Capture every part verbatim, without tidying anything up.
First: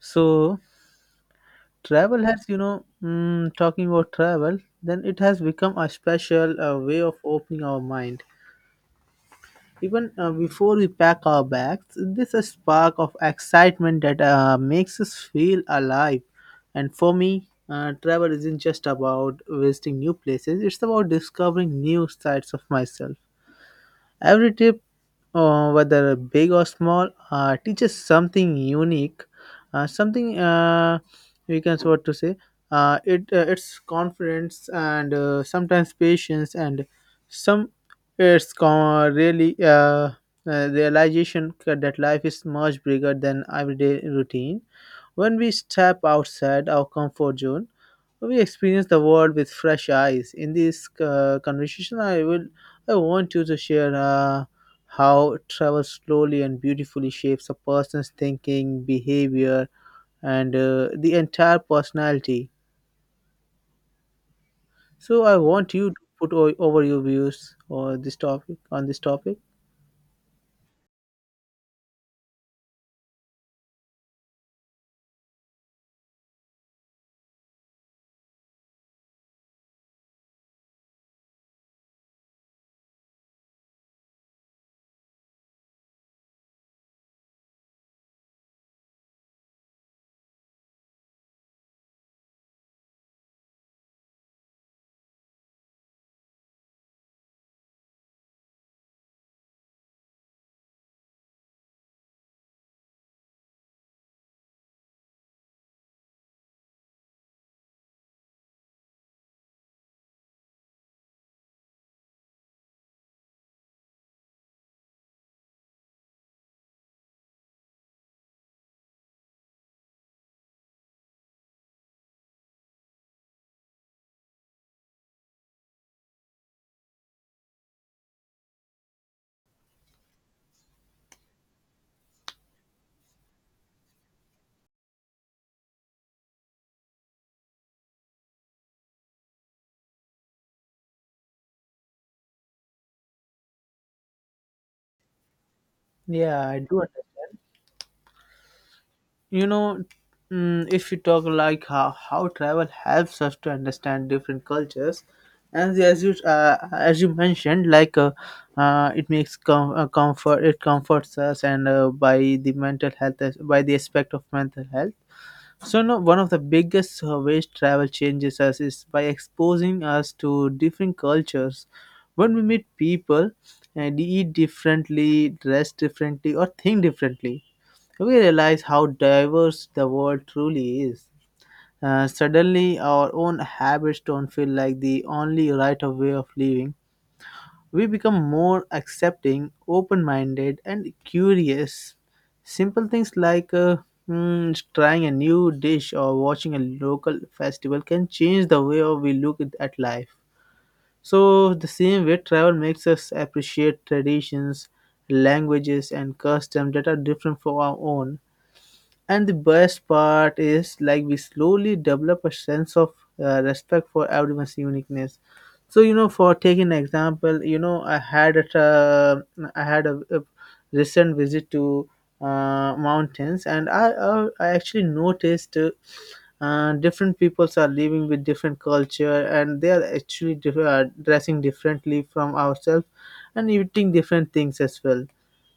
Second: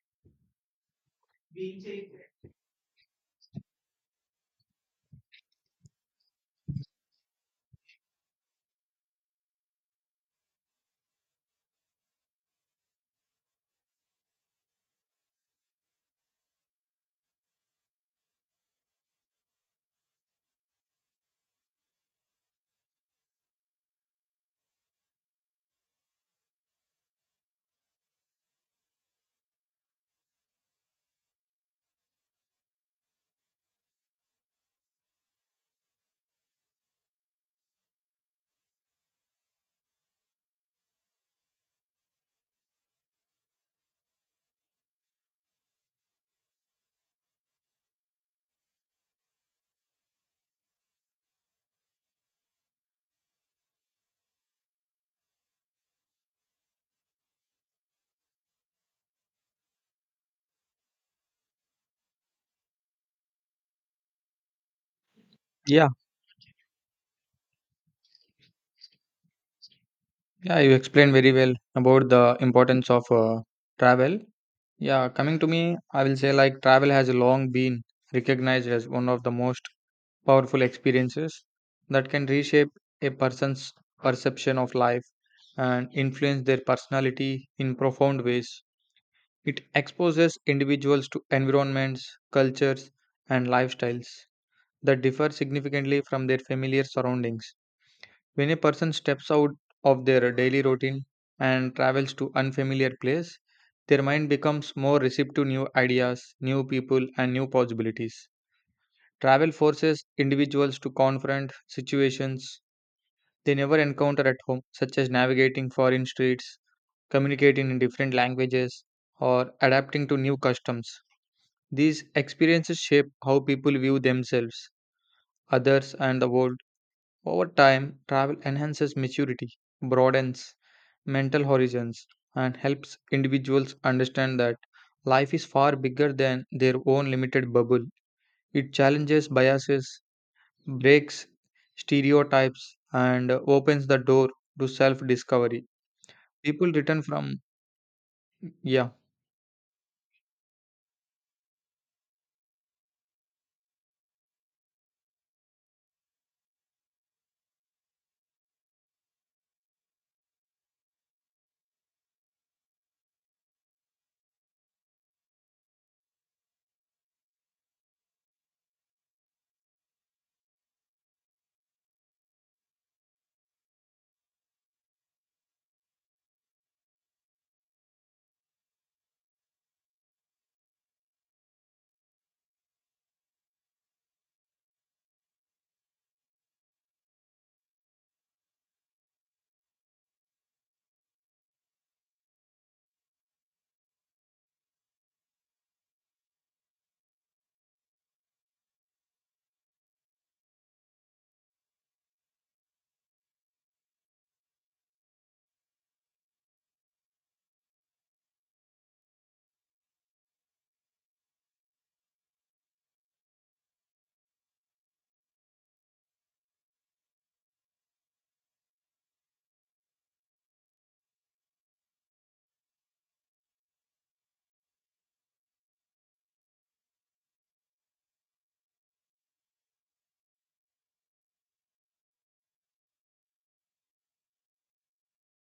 So travel has, you know, mm, talking about travel, then it has become a special uh, way of opening our mind. Even uh, before we pack our bags, there's a spark of excitement that uh, makes us feel alive. And for me, uh, travel isn't just about visiting new places; it's about discovering new sides of myself. Every trip, uh, whether big or small, uh, teaches something unique, uh, something uh, we can what to say. Uh, it uh, it's confidence and uh, sometimes patience, and some it's con- really uh, uh, realization that life is much bigger than everyday routine. When we step outside our comfort zone, we experience the world with fresh eyes. In this uh, conversation, I will, I want you to share uh, how travel slowly and beautifully shapes a person's thinking, behavior, and uh, the entire personality. So I want Yeah, you to put o- over your views or this topic on this topic. yeah, you explained very well about the importance of uh, travel. Yeah, coming to me, I will say like travel has long been recognized as one of the most powerful experiences that can reshape a person's perception of life and influence their personality in profound ways. It exposes individuals to environments, cultures, and lifestyles that differ significantly from their familiar surroundings. When a person steps out of their daily routine and travels to unfamiliar place, their mind becomes more receptive to new ideas, new people and new possibilities. Travel forces individuals to confront situations they never encounter at home, such as navigating foreign streets, communicating in different languages, or adapting to new customs. These experiences shape how people view themselves, others and the world. Over time, travel enhances maturity, broadens mental horizons, and helps individuals understand that life is far bigger than their own limited bubble. It challenges biases, breaks stereotypes, and opens the door to self discovery. Yeah, I People do. return from, yeah. you know mm, if you talk like how, how travel helps us to understand different cultures, and as you uh, as you mentioned, like, uh, uh, it makes com- uh, comfort it comforts us, and uh, by the mental health as- by the aspect of mental health. So, no, one of the biggest uh, ways travel changes us is by exposing us to different cultures. When we meet people and eat differently, dress differently, or think differently, we realize how diverse the world truly is. Uh, suddenly, our own habits don't feel like the only right of way of living. We become more accepting, open minded, and curious. Simple things like uh, mm, trying a new dish or watching a local festival can change the way we look at at life. So, the same way, travel makes us appreciate traditions, languages, and customs that are different from our own. And the best part is, like, we slowly develop a sense of uh, respect for everyone's uniqueness. So, you know, for taking an example, you know, I had a tra- I had a, a recent visit to uh, mountains, and I I, I actually noticed. Uh, uh, different peoples are living with different culture, and they are actually diff- uh, dressing differently from ourselves and eating different things as well.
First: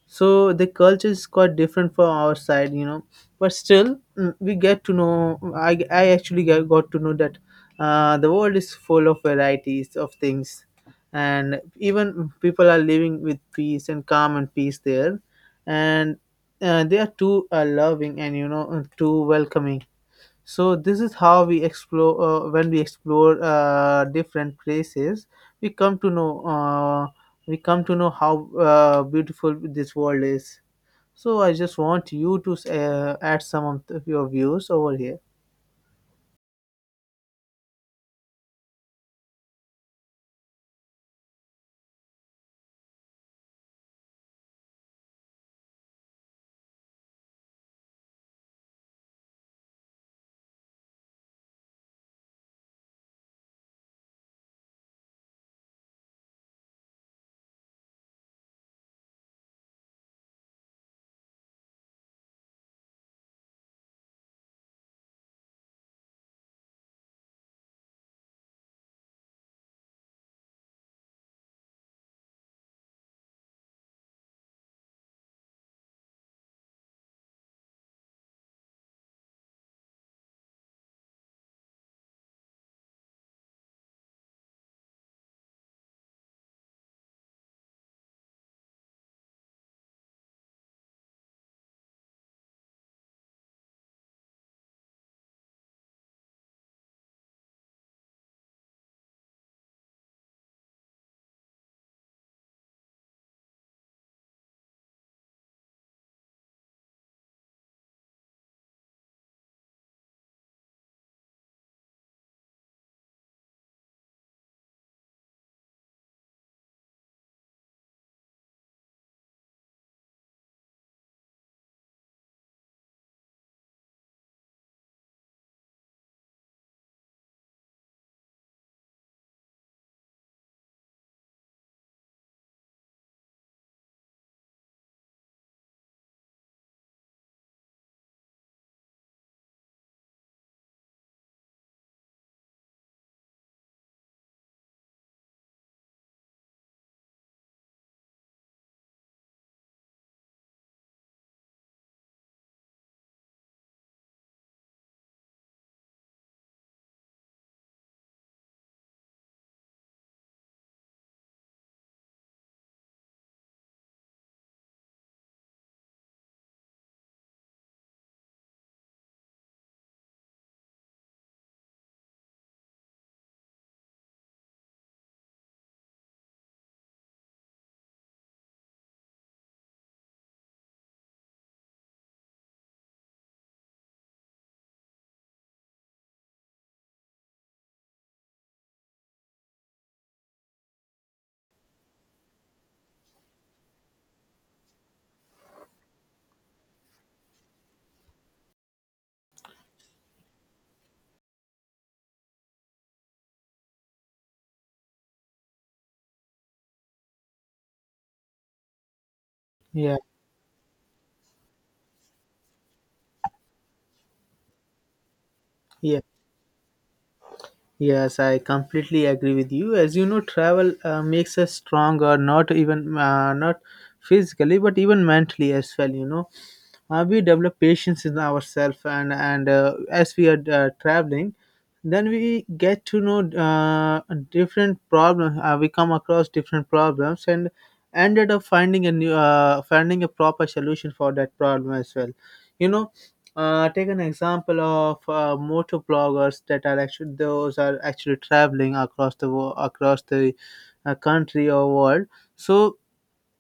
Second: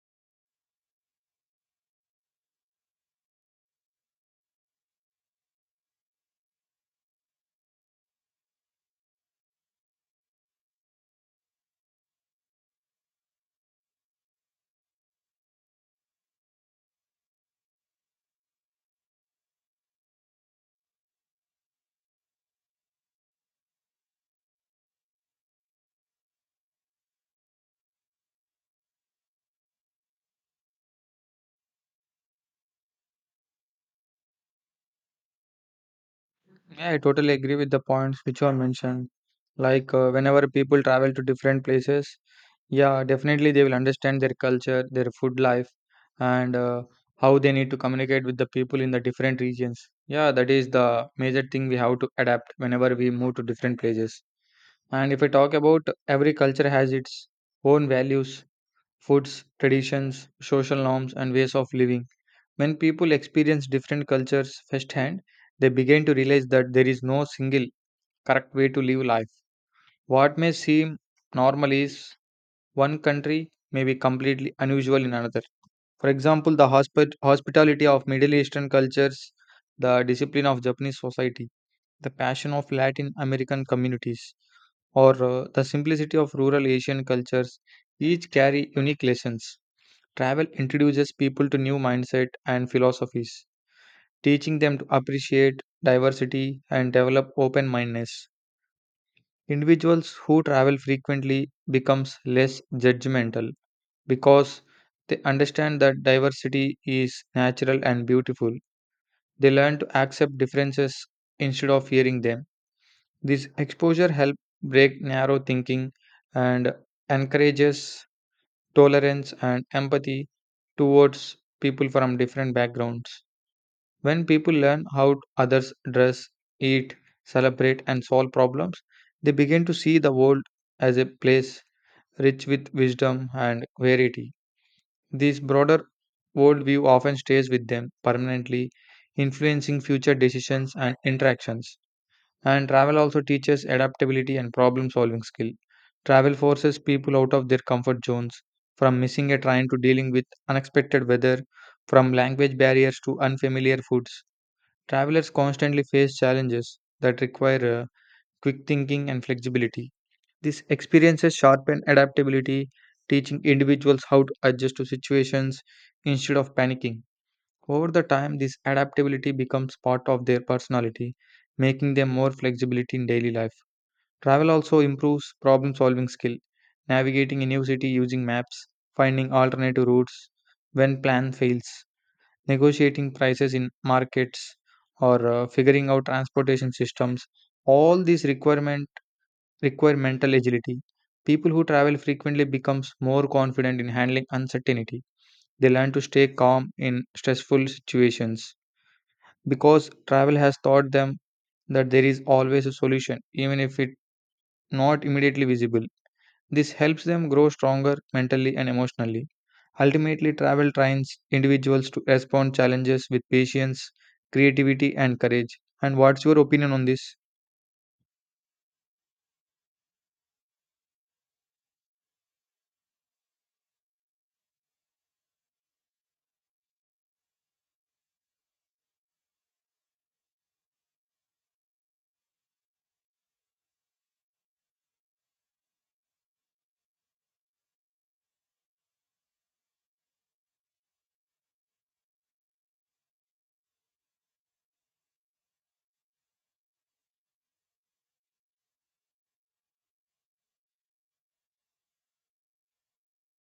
So the culture is quite different from our side you know But still, mm, we get to know, i, I actually get, got to know that uh, the world is full of varieties of things. And even people are living with peace and calm and peace there. And uh, they are too uh, loving and, you know too welcoming. So this is how we explore uh, when we explore uh, different places, we come to know uh, we come to know how uh, beautiful this world is. So I just want you to uh, add some of th- your views over here. Yeah, I totally agree with the points which are mentioned. Like uh, whenever people travel to different places, yeah, definitely they will understand their culture, their food life, and uh, how they need to communicate with the people in the different regions. Yeah, that is the major thing we have to adapt whenever we move to different places. And if I talk about, every culture has its own values, foods, traditions, social norms, and ways of living. When people experience different cultures firsthand, they begin to realize that there is no single correct way to live life. What may seem normal is one country may be completely unusual in another. For example, the hospi- hospitality of Middle Eastern cultures, the discipline of Japanese society, the passion of Latin American communities, or uh, the simplicity of rural Asian cultures each carry unique lessons. Travel introduces people to new mindset and philosophies, teaching them to appreciate diversity and develop open mindedness. Individuals who travel frequently becomes less judgmental because they understand that diversity is natural and beautiful. They learn to accept differences instead of fearing them. This exposure helps break narrow thinking and encourages tolerance and empathy towards people from different backgrounds. When people learn how others dress, eat, celebrate, and solve problems, they begin to see the world as a place rich with wisdom and variety. This broader worldview often stays with them permanently, influencing future decisions and interactions. And travel also teaches adaptability and problem solving skill. Travel forces people out of their comfort zones, from missing a train to dealing with unexpected weather, from language barriers to unfamiliar foods. Travelers constantly face challenges that require uh, quick thinking and flexibility. These experiences sharpen adaptability, teaching individuals how to adjust to situations instead of panicking. Over the time, this adaptability becomes part of their personality, making them more flexibility in daily life. Travel also improves problem solving skill, navigating a new city using maps, finding alternative routes when plan fails, negotiating prices in markets or uh, figuring out transportation systems. All these requirement require mental agility. People who travel frequently becomes more confident in handling uncertainty. They learn to stay calm in stressful situations because travel has taught them that there is always a solution even if it not immediately visible. This helps them grow stronger mentally and emotionally. Yeah, Ultimately, travel trains individuals to respond challenges with patience, creativity, and courage. And yeah, what's your opinion on this? yes, I completely agree with you. As you know, travel uh, makes us stronger, not even uh, not physically but even mentally as well, you know. Uh, we develop patience in ourselves, and and uh, as we are uh, traveling, then we get to know uh, different problems uh, we come across different problems and ended up finding a new uh, finding a proper solution for that problem as well, you know. Uh, take an example of uh, motor bloggers that are actually, those are actually traveling across the wo- across the uh, country or world. So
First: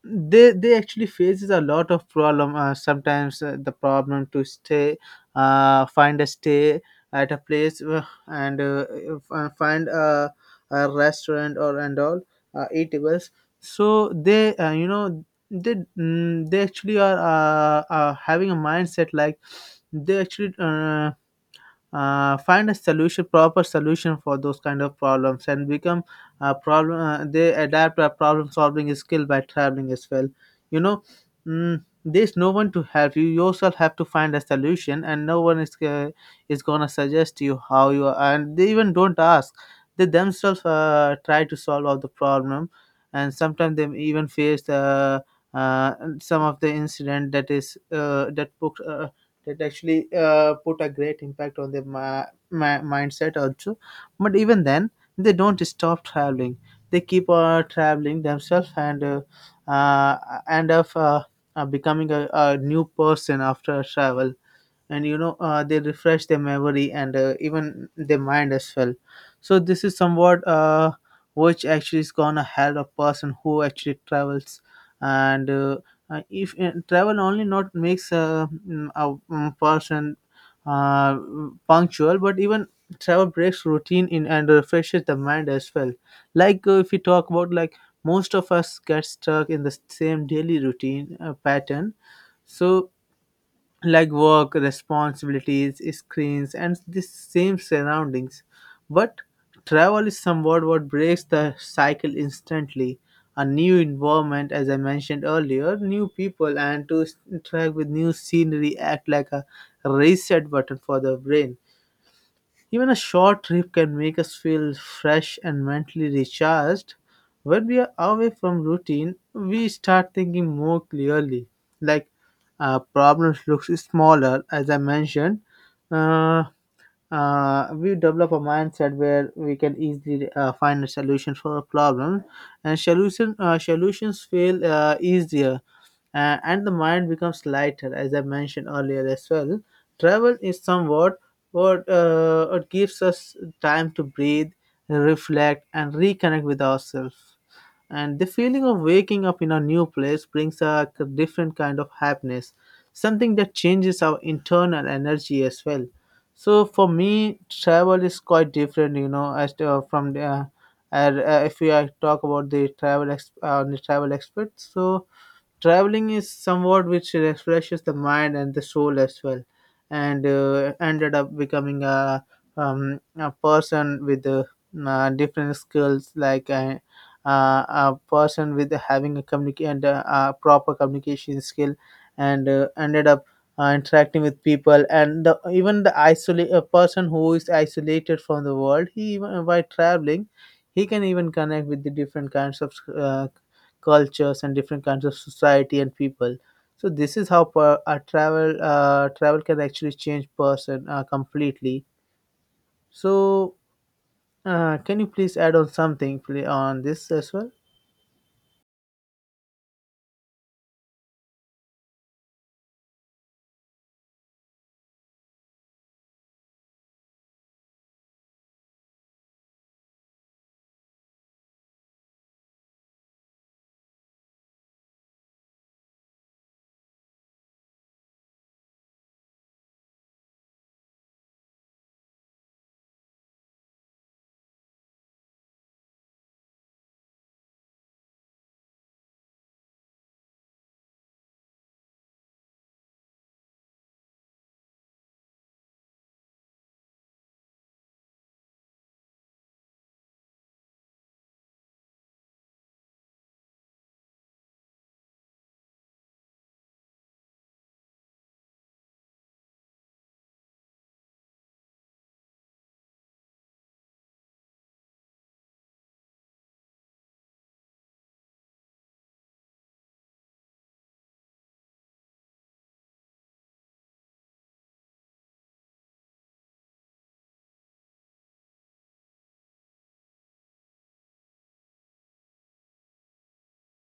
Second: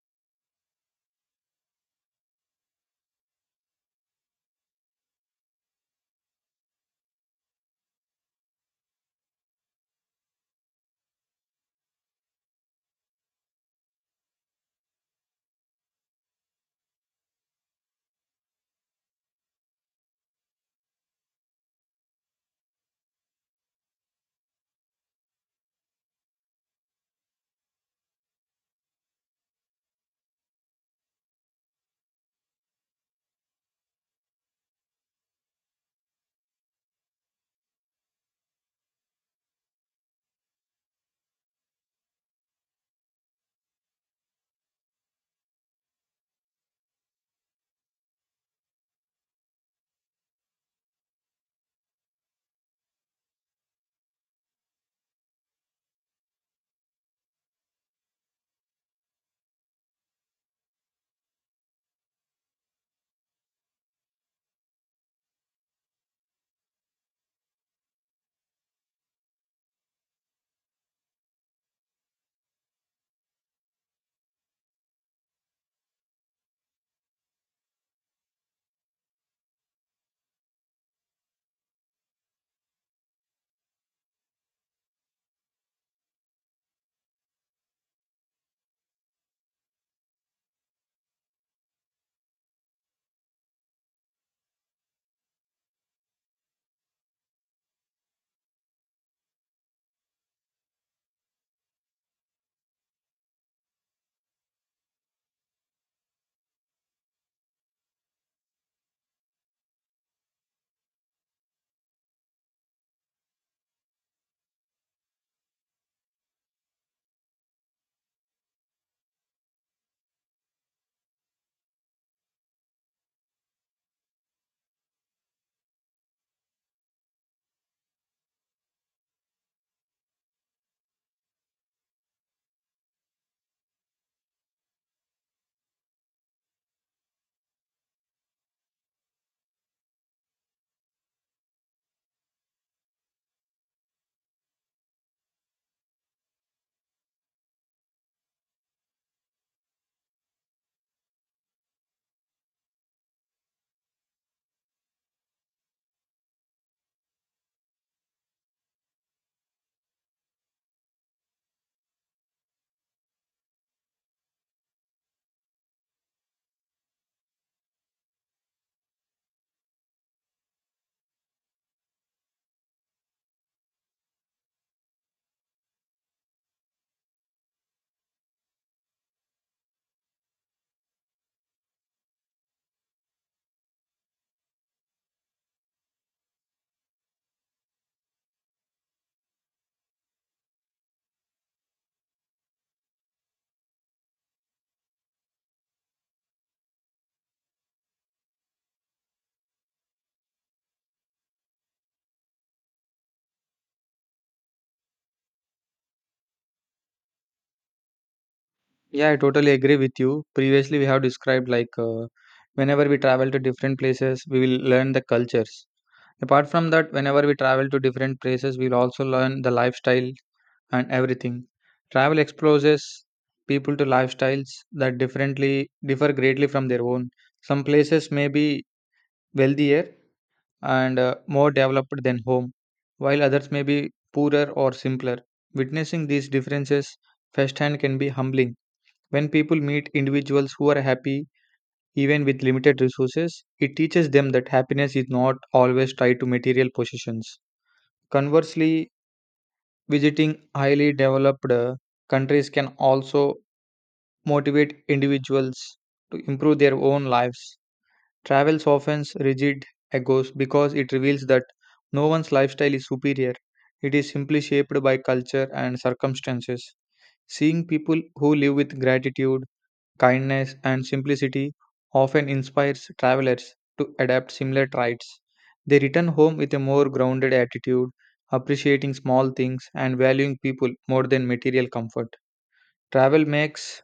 they they actually faces a lot of problem, uh, sometimes uh, the problem to stay uh, find a stay at a place, and uh, if- uh, find a, a restaurant or and all uh, eatables. So they uh, you know they mm, they actually are uh, uh, having a mindset, like, they actually uh, uh, find a solution proper solution for those kind of problems, and become a problem uh, they adapt a problem solving skill by traveling as well, you know. Mm, there's no one to help you. You yourself have to find a solution, and no one is uh, is gonna suggest you how you are, and they even don't ask. They themselves uh, try to solve all the problem. And sometimes they even face the, uh, some of the incident that is uh, that book uh, that actually uh, put a great impact on their ma- ma- mindset also. But even then, they don't stop traveling. They keep uh, traveling themselves, and uh, uh, end up uh, uh, becoming a, a new person after travel. And you know uh, they refresh their memory and uh, even their mind as well. So this is somewhat, uh, which actually is gonna help a person who actually travels. And uh, uh, if uh, travel only not makes a, a mm, person uh, punctual, but even travel breaks routine in and refreshes the mind as well. Like, uh, if we talk about, like, most of us get stuck in the same daily routine uh, pattern, so like work, responsibilities, screens, and the same surroundings. But travel is somewhat what breaks the cycle instantly. A new environment, as I mentioned earlier, new people, and to s- interact with new scenery act like a reset button for the brain. Even a short trip can make us feel fresh and mentally recharged. When we are away from routine, we start thinking more clearly. Like, uh, problems looks smaller, as I mentioned. Uh, uh, we develop a mindset where we can easily uh, find a solution for a problem, and solution uh, solutions feel uh, easier, uh, and the mind becomes lighter, as I mentioned earlier as well. Travel is somewhat what, uh, it gives us time to breathe, reflect, and reconnect with ourselves. And the feeling of waking up in a new place brings a k- different kind of happiness, something that changes our internal energy as well. So for me, travel is quite different, you know, as to, uh, from the. Uh, and, uh, if we uh, talk about the travel ex- uh, the travel experts, so traveling is somewhat which refreshes the mind and the soul as well, and uh, ended up becoming a, um, a person with uh, uh, different skills, like a, uh, a person with having a communicate, and uh, a proper communication skill, and uh, ended up uh, interacting with people. And the, even the isolate a person who is isolated from the world, he, even by traveling, he can even connect with the different kinds of uh, cultures and different kinds of society and people. So this is how, per, a travel uh, travel can actually change person uh, completely. So, uh, can you please add on something pl- on this as well? Yeah, I totally agree with you. Previously, we have described like uh, whenever we travel to different places, we will learn the cultures. Apart from that, whenever we travel to different places, we'll also learn the lifestyle and everything. Travel exposes people to lifestyles that differently differ greatly from their own. Some places may be wealthier and uh, more developed than home, while others may be poorer or simpler. Witnessing these differences firsthand can be humbling. When people meet individuals who are happy, even with limited resources, it teaches them that happiness is not always tied to material possessions. Conversely, visiting highly developed uh, countries can also motivate individuals to improve their own lives. Travel softens rigid egos because it reveals that no one's lifestyle is superior. It is simply shaped by culture and circumstances. Seeing people who live with gratitude, kindness, and simplicity often inspires travelers to adapt similar traits. They return home with a more grounded attitude, appreciating small things and valuing people more than material comfort. Travel makes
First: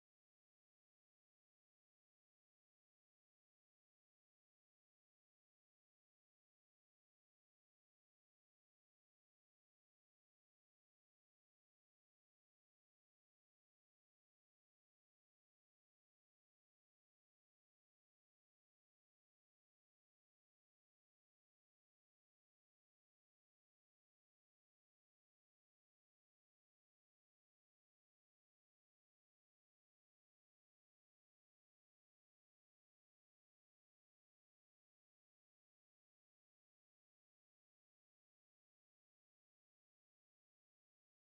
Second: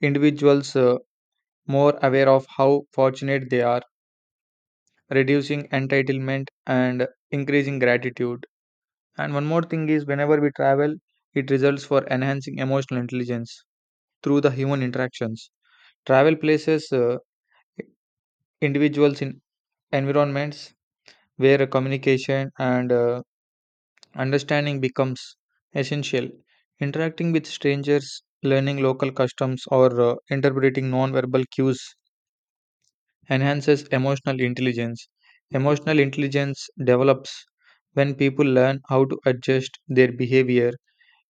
individuals uh, more aware of how fortunate they are, reducing entitlement and increasing gratitude. And one more thing is, whenever we travel, it results for enhancing emotional intelligence through the human interactions. Travel places uh, individuals in environments where communication and uh, understanding becomes essential. Interacting with strangers, learning local customs, or uh, interpreting non-verbal cues enhances emotional intelligence. Emotional intelligence develops when people learn how to adjust their behavior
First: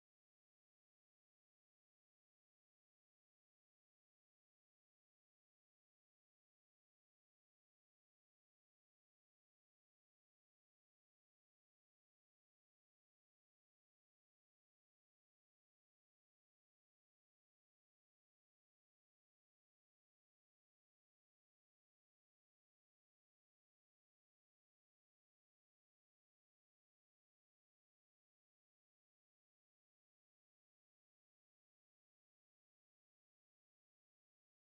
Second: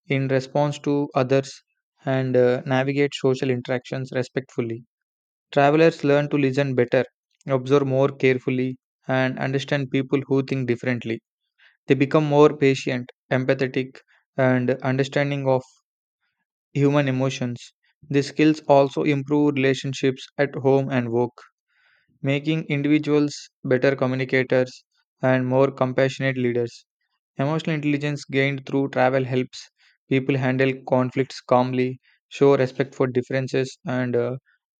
in response to others and uh, navigate social interactions respectfully. Travelers learn to listen better, observe more carefully, and understand people who think differently. They become more patient, empathetic, and understanding of human emotions. These skills also improve relationships at home and work, making individuals better communicators and more compassionate leaders. Emotional intelligence gained through travel helps people handle conflicts calmly, show respect for differences, and uh,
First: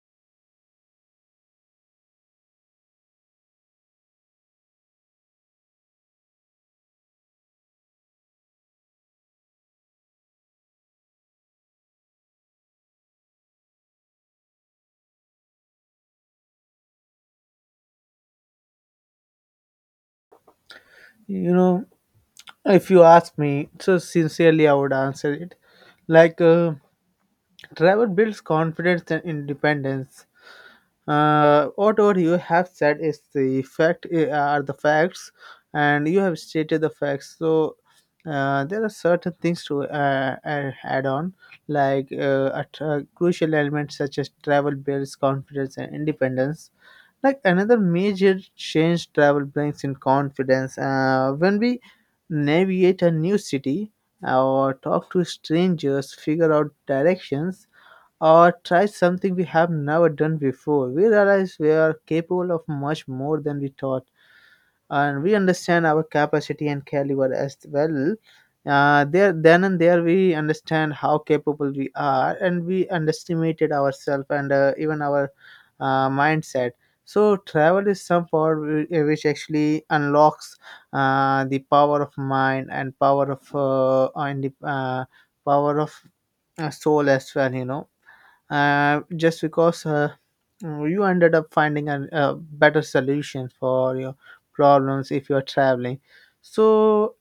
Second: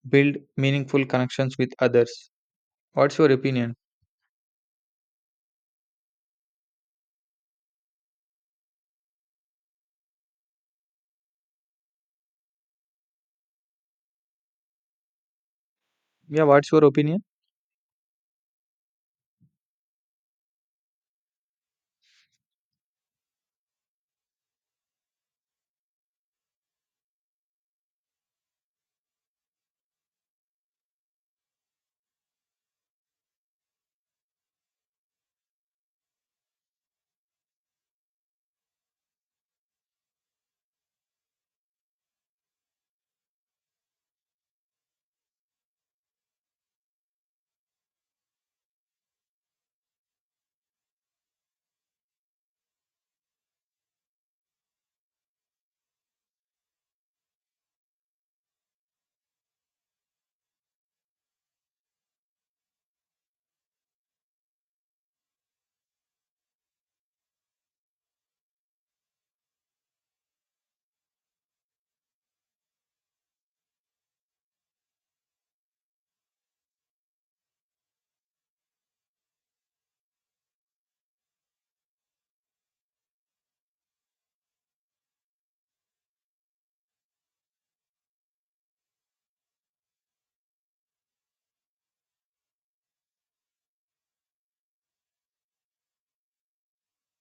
build meaningful connections with others. What's your opinion? Yeah, what's your opinion? You know, if you ask me, so sincerely I would answer it. Like, uh, travel builds confidence and independence. Uh, whatever you have said is the fact eh, are the facts, and you have stated the facts. So uh, there are certain things to uh, uh, add on, like uh, a tra- crucial elements such as travel builds confidence and independence. Like another major change travel brings in confidence. Uh, when we navigate a new city, or talk to strangers, figure out directions, or try something we have never done before, we realize we are capable of much more than we thought, and we understand our capacity and caliber as well. Uh, there, then and there, we understand how capable we are, and we underestimated ourselves and uh, even our uh, mindset. So, travel is some power whi- which actually unlocks uh, the power of mind, and power of uh, and the uh, power of uh, soul as well. You know uh, just because uh, you ended up finding a, a better solution for your problems if you're traveling. So,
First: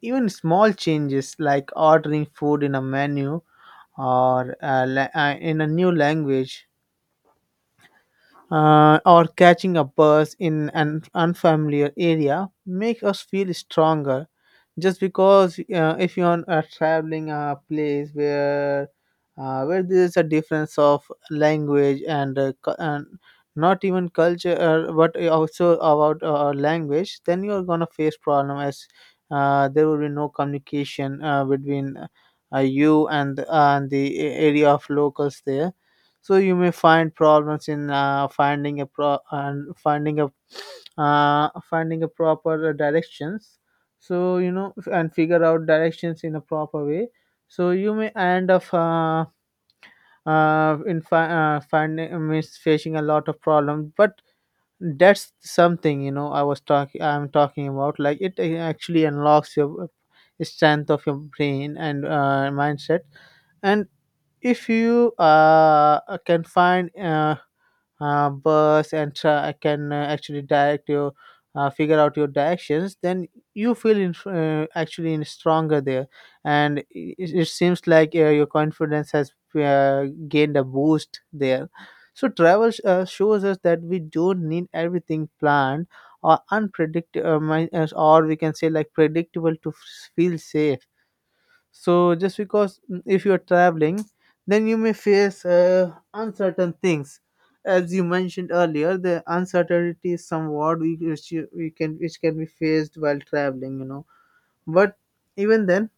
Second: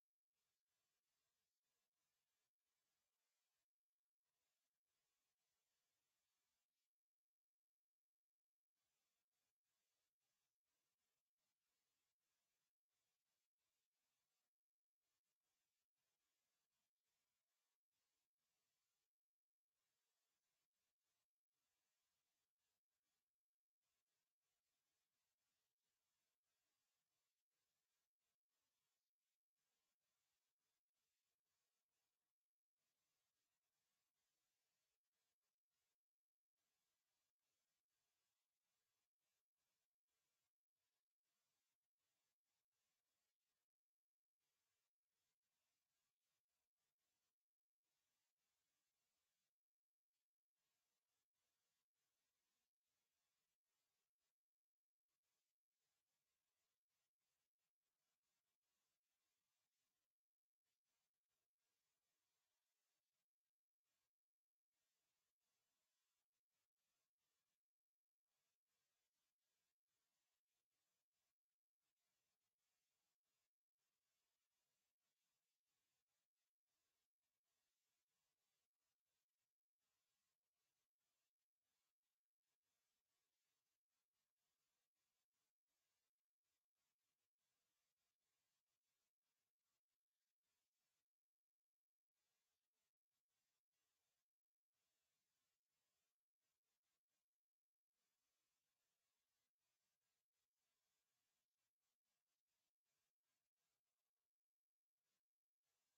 even small changes like ordering food in a menu or uh, la- uh, in a new language, uh, or catching a bus in an unfamiliar area make us feel stronger just because uh, if you are uh, traveling a place where uh, where there is a difference of language and, uh, cu- and not even culture uh, but also about uh, language, then you are gonna face problem as uh, there will be no communication uh, between uh, you and uh, and the a- area of locals there. So you may find problems in uh, finding a pro and finding a uh, finding a proper directions, so you know, f- and figure out directions in a proper way. So you may end up uh, uh, in fi- uh, finding miss facing a lot of problems, but that's something, you know, i was talking I'm talking about, like it uh, actually unlocks your uh, strength of your brain and uh, mindset. And if you uh, can find uh, uh, bus and tra- can uh, actually direct your uh, figure out your directions, then you feel in, uh, actually in stronger there. And it, it seems like uh, your confidence has uh, gained a boost there. So travel uh, shows us that we don't need everything planned or unpredictable, or we can say like predictable to f- feel safe. So just because mm, if you are traveling, then you may face uh, uncertain things. As you mentioned earlier, the uncertainty is somewhat we, which you- we can which can be faced while traveling, you know. But even then,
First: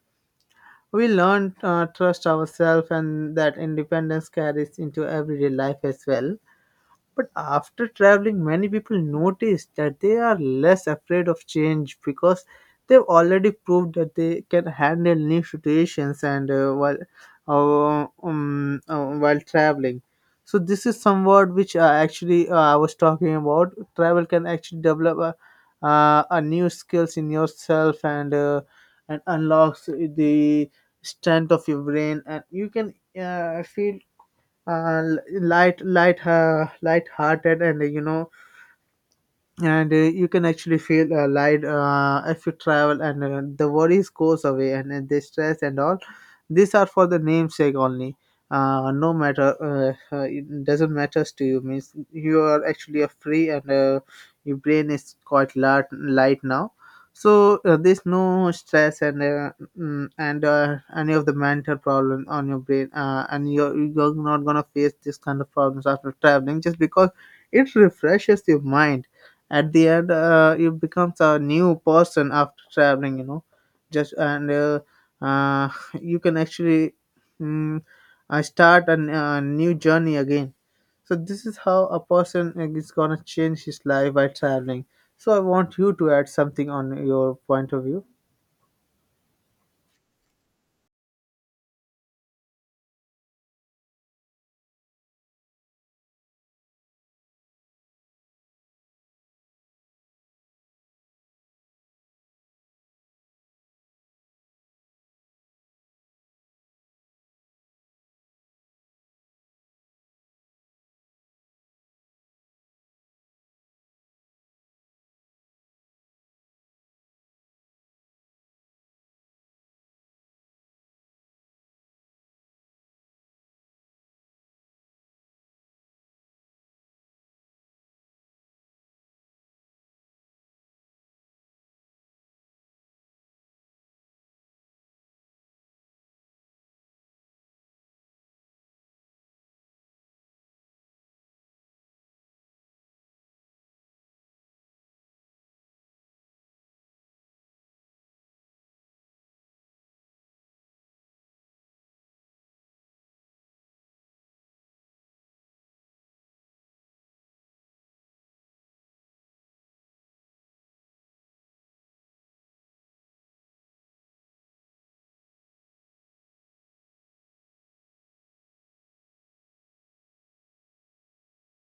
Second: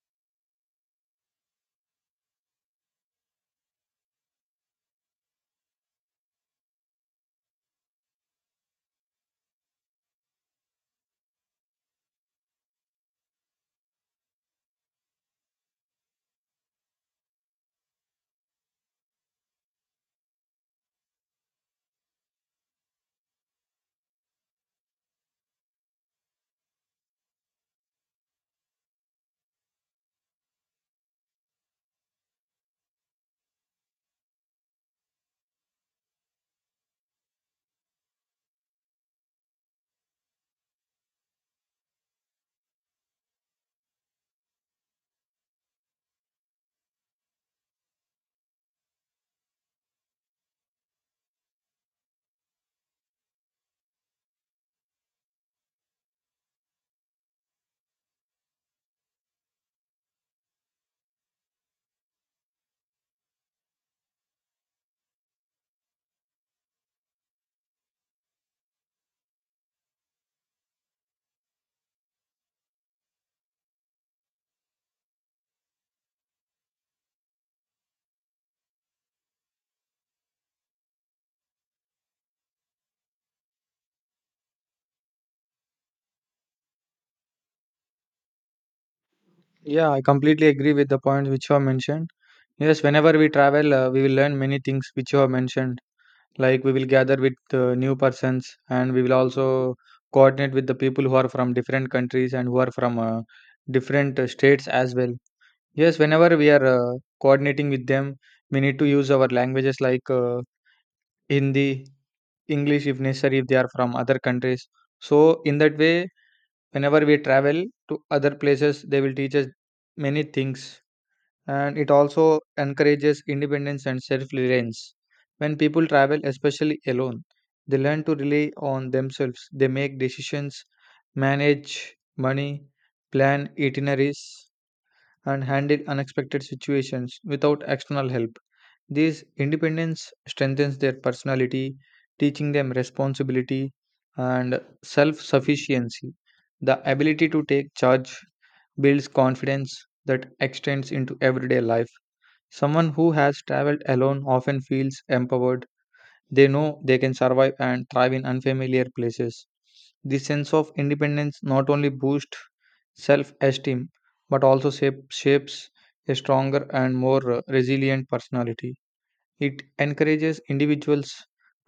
we learn uh, trust ourselves, and that independence carries into everyday life as well. But after traveling, many people notice that they are less afraid of change because they've already proved that they can handle new situations and uh, while uh, um, uh, while traveling. So this is somewhat which uh, actually uh, I was talking about. Travel can actually develop a, uh, a new skills in yourself and uh, and unlocks the strength of your brain, and you can uh, feel uh, light light uh, light hearted, and you know, and uh, you can actually feel uh, light uh, if you travel. And uh, the worries goes away, and, and the stress and all, these are for the namesake only. Uh, no matter uh, uh, it doesn't matters to you, means you are actually a free, and uh, your brain is quite light, light now, so uh, there's no stress and uh, mm, and uh, any of the mental problem on your brain. Uh, and you're, you're not gonna face this kind of problems after traveling, just because it refreshes your mind. At the end, uh, you becomes a new person after traveling, you know. Just and uh, uh, you can actually, mm, uh, start a n- a new journey again. So this is how a person is gonna change his life by traveling. So I want you to add something on your point of view. Yeah, I completely agree with the points which you have mentioned. Yes, whenever we travel, uh, we will learn many things which you have mentioned. Like we will gather with uh, new persons and we will also coordinate with the people who are from different countries and who are from uh, different uh, states as well. Yes, whenever we are uh, coordinating with them, we need to use our languages like uh, Hindi, English if necessary, if they are from other countries. So in that way, whenever we travel to other places, they will teach us many things. And it also encourages independence and self reliance. When people travel, especially alone, they learn to rely on themselves. They make decisions, manage money, plan itineraries, and handle unexpected situations without external help. This independence strengthens their personality, teaching them responsibility and self sufficiency. The ability to take charge builds confidence that extends into everyday life. Someone who has traveled alone often feels empowered. They know they can survive and thrive in unfamiliar places. This sense of independence not only boosts self esteem but also shape, shapes a stronger and more uh, resilient personality. It encourages individuals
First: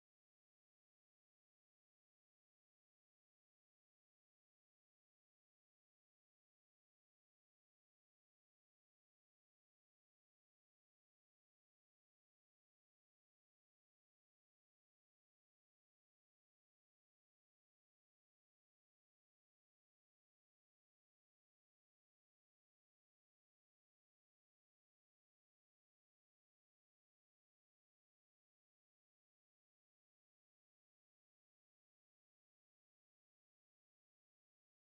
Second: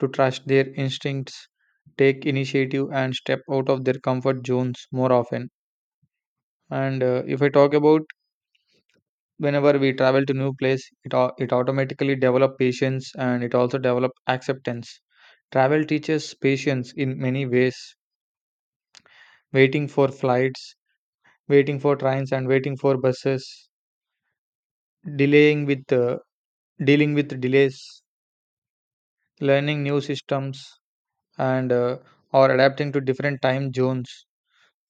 to trust their instincts, take initiative, and step out of their comfort zones more often. And uh, if I talk about, whenever we travel to new place, it au- it automatically develop patience and it also develop acceptance. Travel teaches patience in many ways: waiting for flights, waiting for trains and waiting for buses, delaying with uh, dealing with delays, learning new systems, and uh, or adapting to different time zones.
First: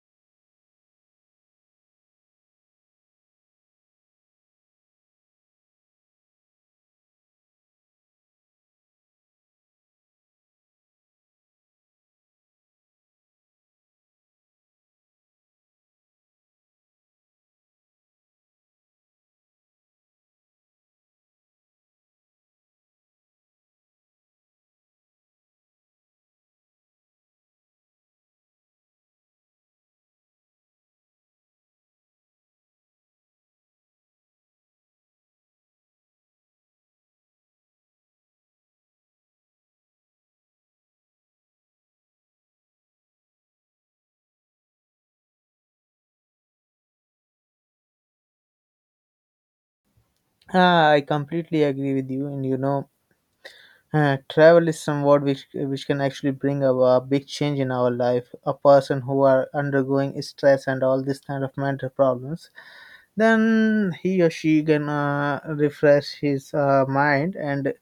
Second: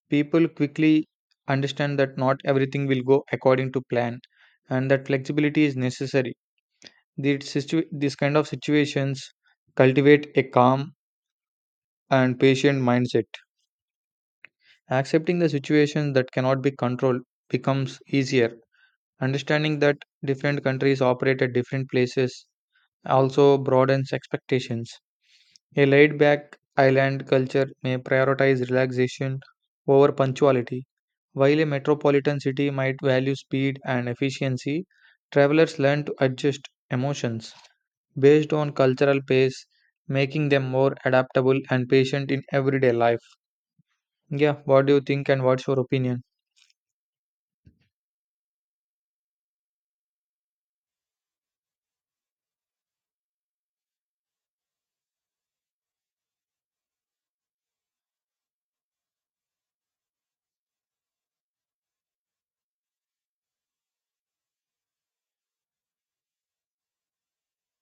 People quickly understand that not everything will go according to plan and that flexibility is necessary. These, situ- these kind of situations cultivate a calm and patient mindset. Accepting the situation that cannot be controlled becomes easier. Understanding that different countries operate at different places also broadens expectations. A laid back island culture may prioritize relaxation over punctuality, while a metropolitan city might value speed and efficiency. Travelers learn to adjust emotions based on cultural pace, making them more adaptable and patient in everyday life. Yeah, what do you think and what's your opinion? Ah, I completely agree with you, and you know, uh, travel is somewhat which which can actually bring a, a big change in our life. A person who are undergoing stress and all this kind of mental problems, then he or she gonna refresh his uh, mind and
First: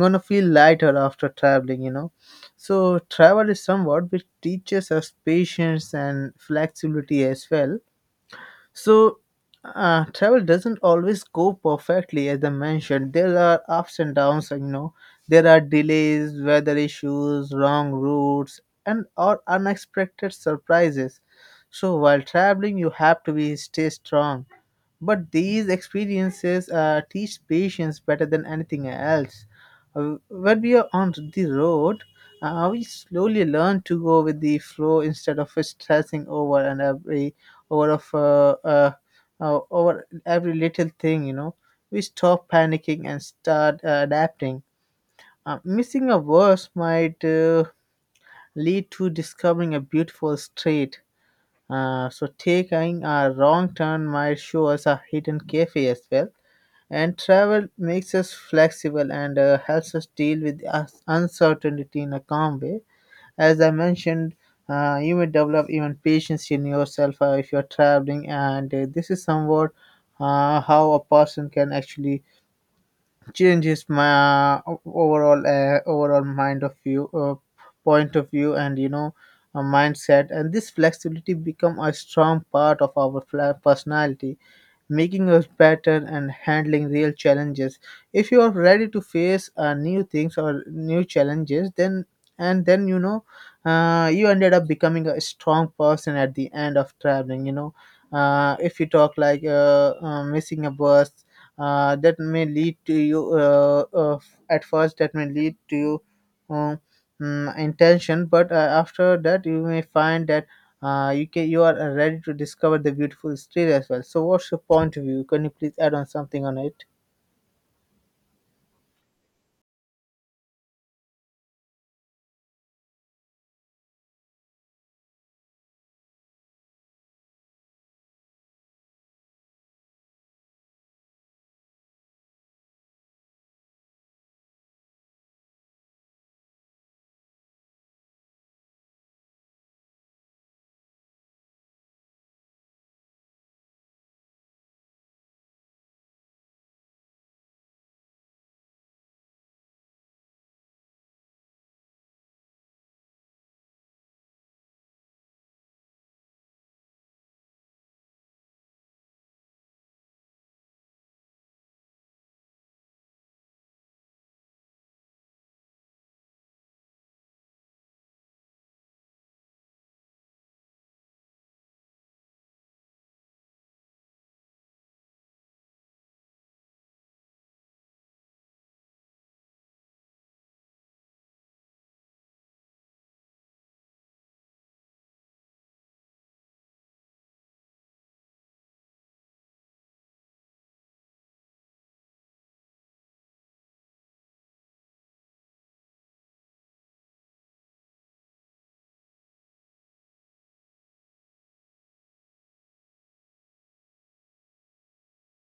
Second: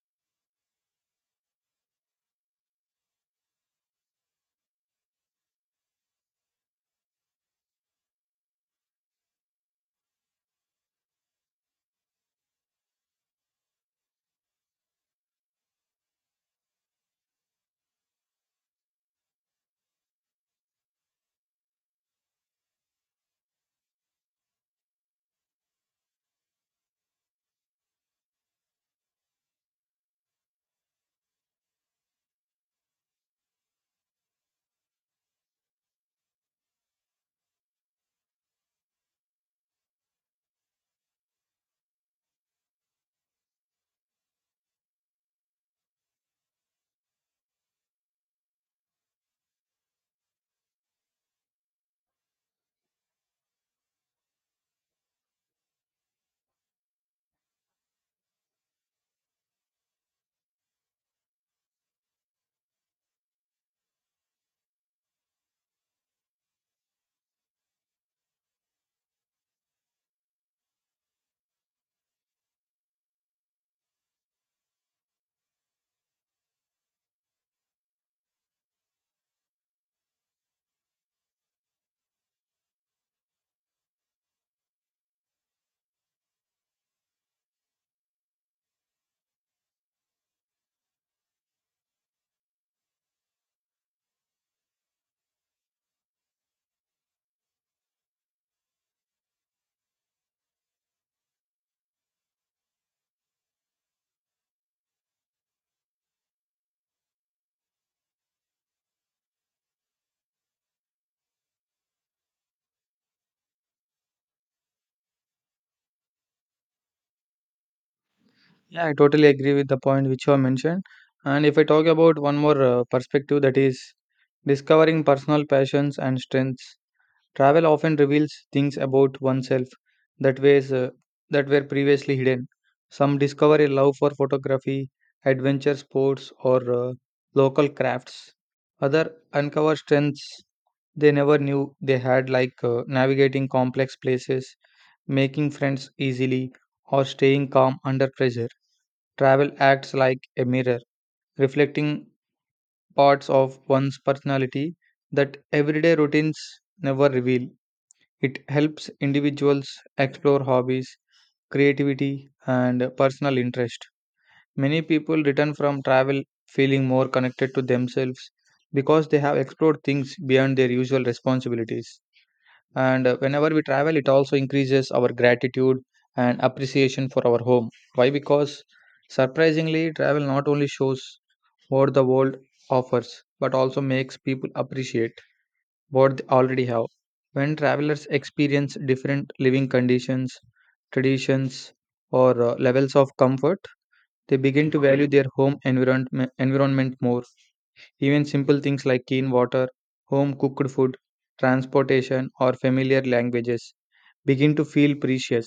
gonna feel lighter after traveling, you know. So travel is somewhat which teaches us patience and flexibility as well. So uh, travel doesn't always go perfectly. As I mentioned, there are ups and downs, you know. There are delays, weather issues, wrong routes, and or unexpected surprises. So while traveling you have to be stay strong, but these experiences uh, teach patience better than anything else. Uh, when we are on the road, uh, we slowly learn to go with the flow instead of stressing over and every over of uh, uh, uh, over every little thing. You know, we stop panicking and start uh, adapting. Uh, missing a verse might uh, lead to discovering a beautiful street. Uh, so taking a wrong turn might show us a hidden cafe as well. And travel makes us flexible and uh, helps us deal with us- uncertainty in a calm way. As I mentioned, uh, you may develop even patience in yourself uh, if you're traveling. And uh, this is somewhat uh, how a person can actually change his ma- overall uh, overall mind of view, uh, point of view, and you know, a mindset. And this flexibility become a strong part of our fla- personality, making us better and handling real challenges. If you are ready to face uh, new things or new challenges, then and then, you know, uh, you ended up becoming a strong person at the end of traveling. You know, uh, if you talk like uh, uh, missing a bus, uh, that may lead to you uh, uh, at first. That may lead to you. Um, mm, Intention, but uh, after that you may find that uh, you can, you are ready to discover the beautiful street as well. So, what's your point of view? Can you please add on something on it? Yeah, I totally agree with the point which you have mentioned. And if I talk about one more uh, perspective, that is discovering personal passions and strengths. Travel often reveals things about oneself that ways uh, that were previously hidden. Some discover a love for photography, adventure sports, or uh, local crafts. Other uncover strengths they never knew they had, like uh, navigating complex places, making friends easily, or staying calm under pressure. Travel acts like a mirror, reflecting parts of one's personality that everyday routines never reveal. It helps individuals explore hobbies, creativity, and personal interest. Many people return from travel feeling more connected to themselves because they have explored things beyond their usual responsibilities. And uh, whenever we travel, it also increases our gratitude and appreciation for our home. Why? Because surprisingly, travel not only shows what the world offers but also makes people appreciate what they already have. When travelers experience different living conditions, traditions, or uh, levels of comfort, they begin to value their home environment, environment more. Even simple things like clean water, home cooked food, transportation, or familiar languages begin to feel precious.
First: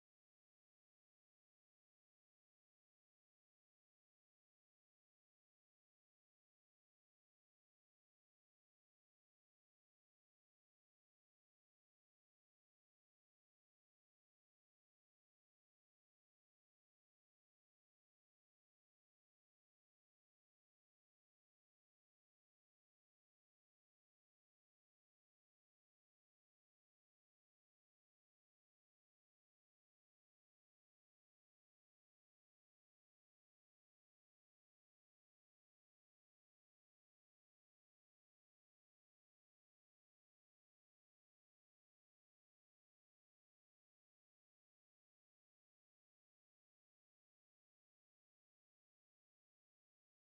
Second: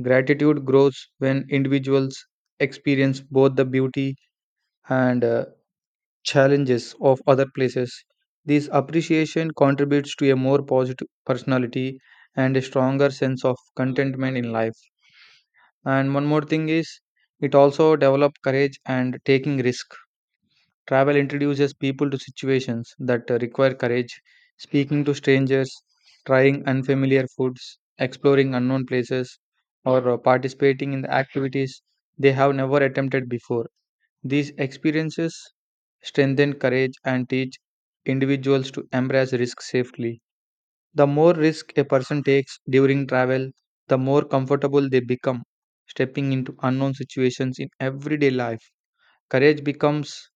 Gratitude grows when individuals experience both the beauty and uh, challenges of other places. This appreciation contributes to a more positive personality and a stronger sense of contentment in life. And one more thing is, it also develops courage and taking risk. Travel introduces people to situations that uh, require courage, speaking to strangers, trying unfamiliar foods, exploring unknown places, or uh, participating in the activities they have never attempted before. These experiences strengthen courage and teach individuals to embrace risk safely. The more risk a person takes during travel, the more comfortable they become, stepping into unknown situations in everyday life. Courage becomes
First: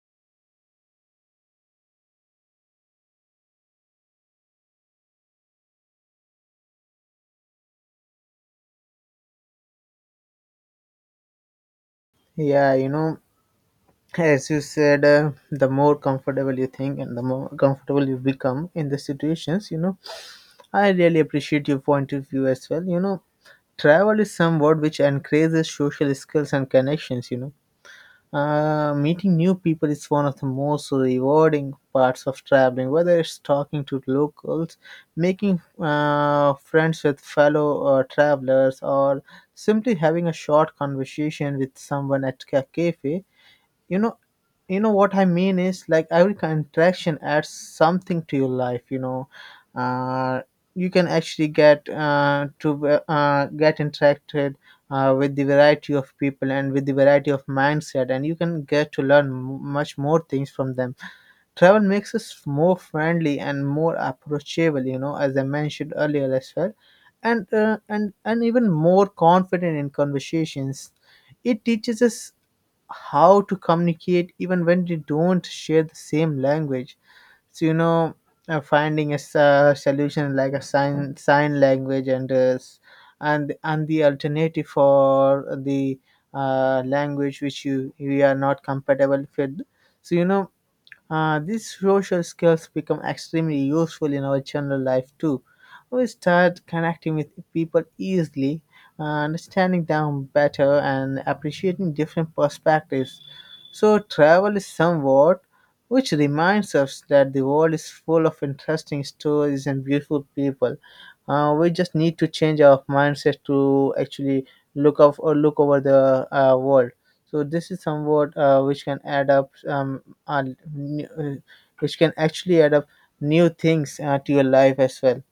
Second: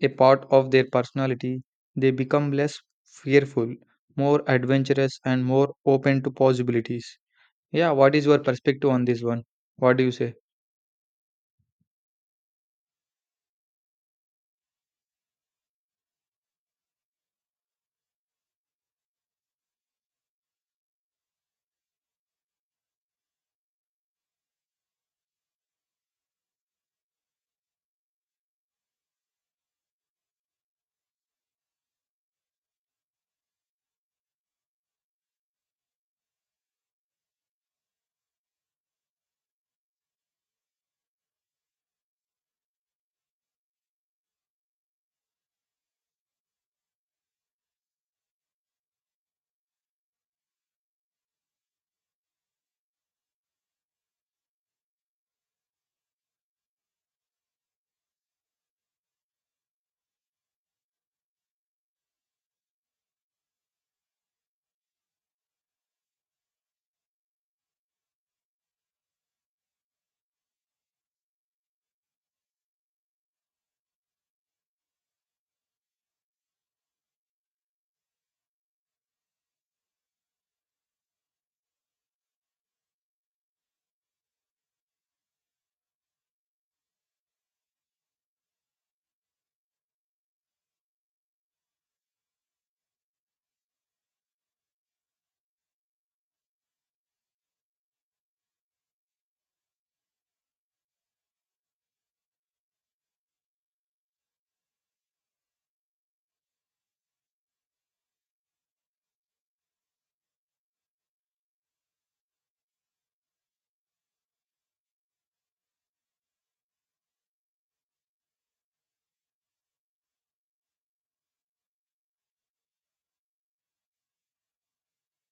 a part of their personality. They become less fearful, more adventurous, and more open to possibilities. Yeah, what is your perspective on this one? What do you say? Yeah, you know, as you said, uh, the more comfortable you think and the more comfortable you become in the situations, you know, I really appreciate your point of view as well. You know, travel is some word which encourages social skills and connections, you know. Uh, meeting new people is one of the most rewarding parts of traveling, whether it's talking to locals, making uh, friends with fellow uh, travelers, or simply having a short conversation with someone at a cafe. You know, you know what I mean is like every contraction adds something to your life, you know. uh, you can actually get uh, to uh, get interacted uh, with the variety of people and with the variety of mindset, and you can get to learn m- much more things from them. Travel makes us more friendly and more approachable, you know, as I mentioned earlier as well, and uh, and and even more confident in conversations. It teaches us how to communicate even when we don't share the same language. So you know, uh, finding a s- uh, solution like a sign sign language, and uh, s- and and the alternative for the uh, language which you you are not compatible with. So you know, uh, these social skills become extremely useful in our general life too. We start connecting with people easily, uh, understanding them better, and appreciating different perspectives. So, travel is somewhat which reminds us that the world is full of interesting stories and beautiful people. Uh, we just need to change our mindset to actually look up or look over the uh, world. So this is somewhat uh, which can add up, um, uh, new- uh, which can actually add up new things uh, to your life as well.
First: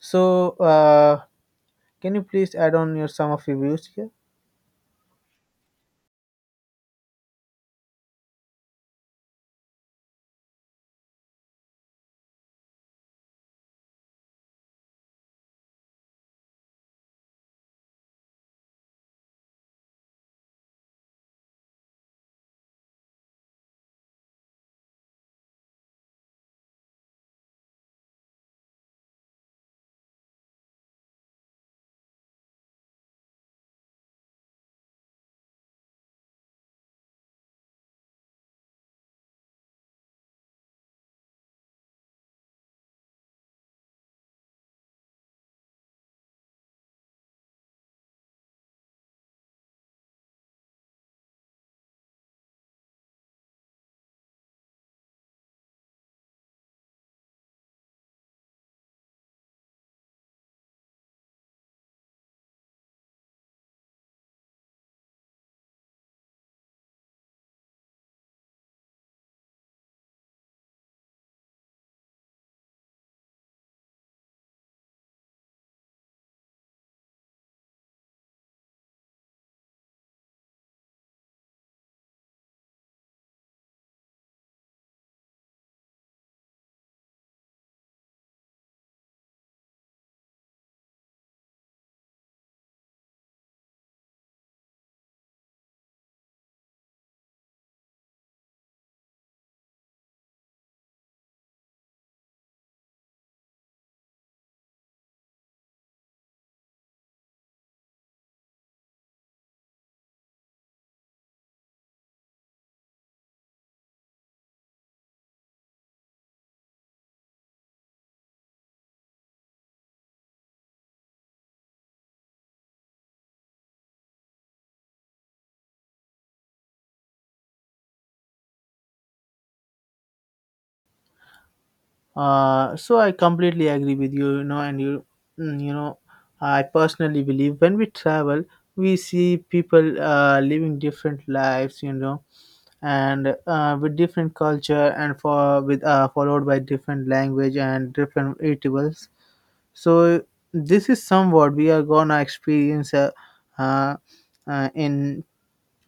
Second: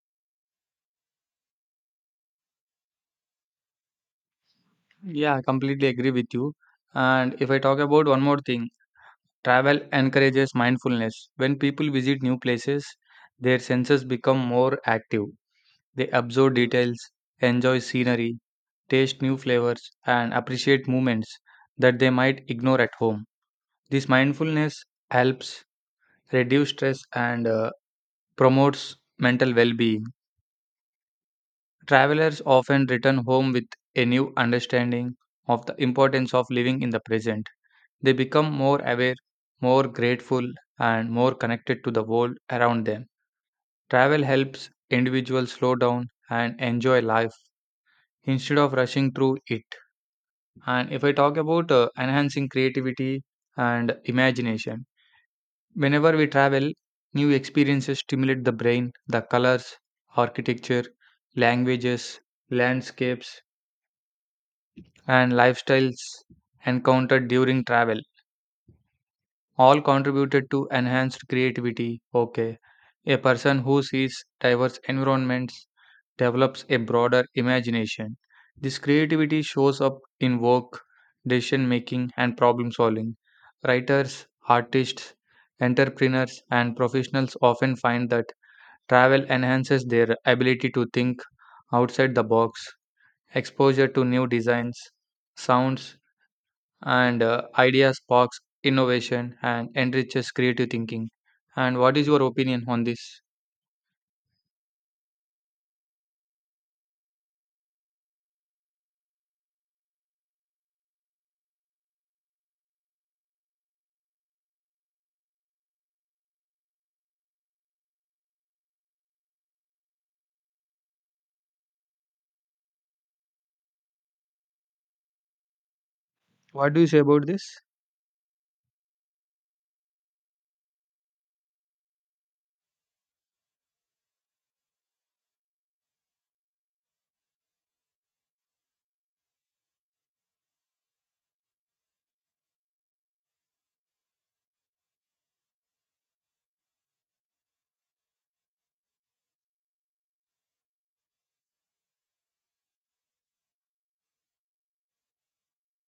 So uh, can you please add on your some of your views here? Yeah, I completely agree with you. And if I talk about one more thing, travel encourages mindfulness. When people visit new places, their senses become more active. They absorb details, enjoy scenery, taste new flavors, and appreciate movements that they might ignore at home. This mindfulness helps reduce stress and uh, promotes mental well being. Travelers often return home with a new understanding of the importance of living in the present. They become more aware, more grateful, and more connected to the world around them. Travel helps individuals slow down and enjoy life instead of rushing through it. And if I talk about uh, enhancing creativity and imagination, whenever we travel, new experiences stimulate the brain, the colors, architecture, languages, landscapes, and lifestyles encountered during travel all contributed to enhanced creativity. Okay. A person who sees diverse environments develops a broader imagination. This creativity shows up in work, decision making, and problem solving. Writers, artists, entrepreneurs, and professionals often find that travel enhances their ability to think outside the box. Exposure to new designs, sounds, and uh, idea sparks innovation and enriches creative thinking. And what is your opinion on this? What do you say about this? Uh, so I completely agree with you, you know, and you, mm, you know, I personally believe when we travel, we see people uh, living different lives, you know, and uh, with different culture and for with uh, followed by different language and different eatables. So this is somewhat we are gonna experience uh, uh, uh, in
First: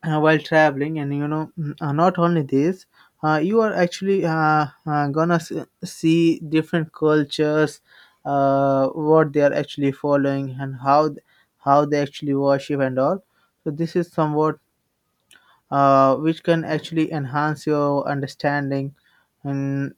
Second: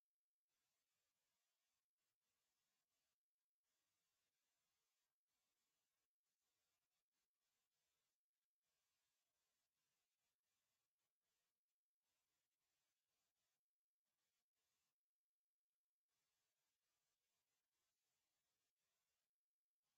uh, while traveling. And you know, mm, uh, not only this, uh, you are actually uh, uh, gonna s- see different cultures, uh, what they are actually following, and how th- how they actually worship and all. So this is somewhat uh, which can actually enhance your understanding and,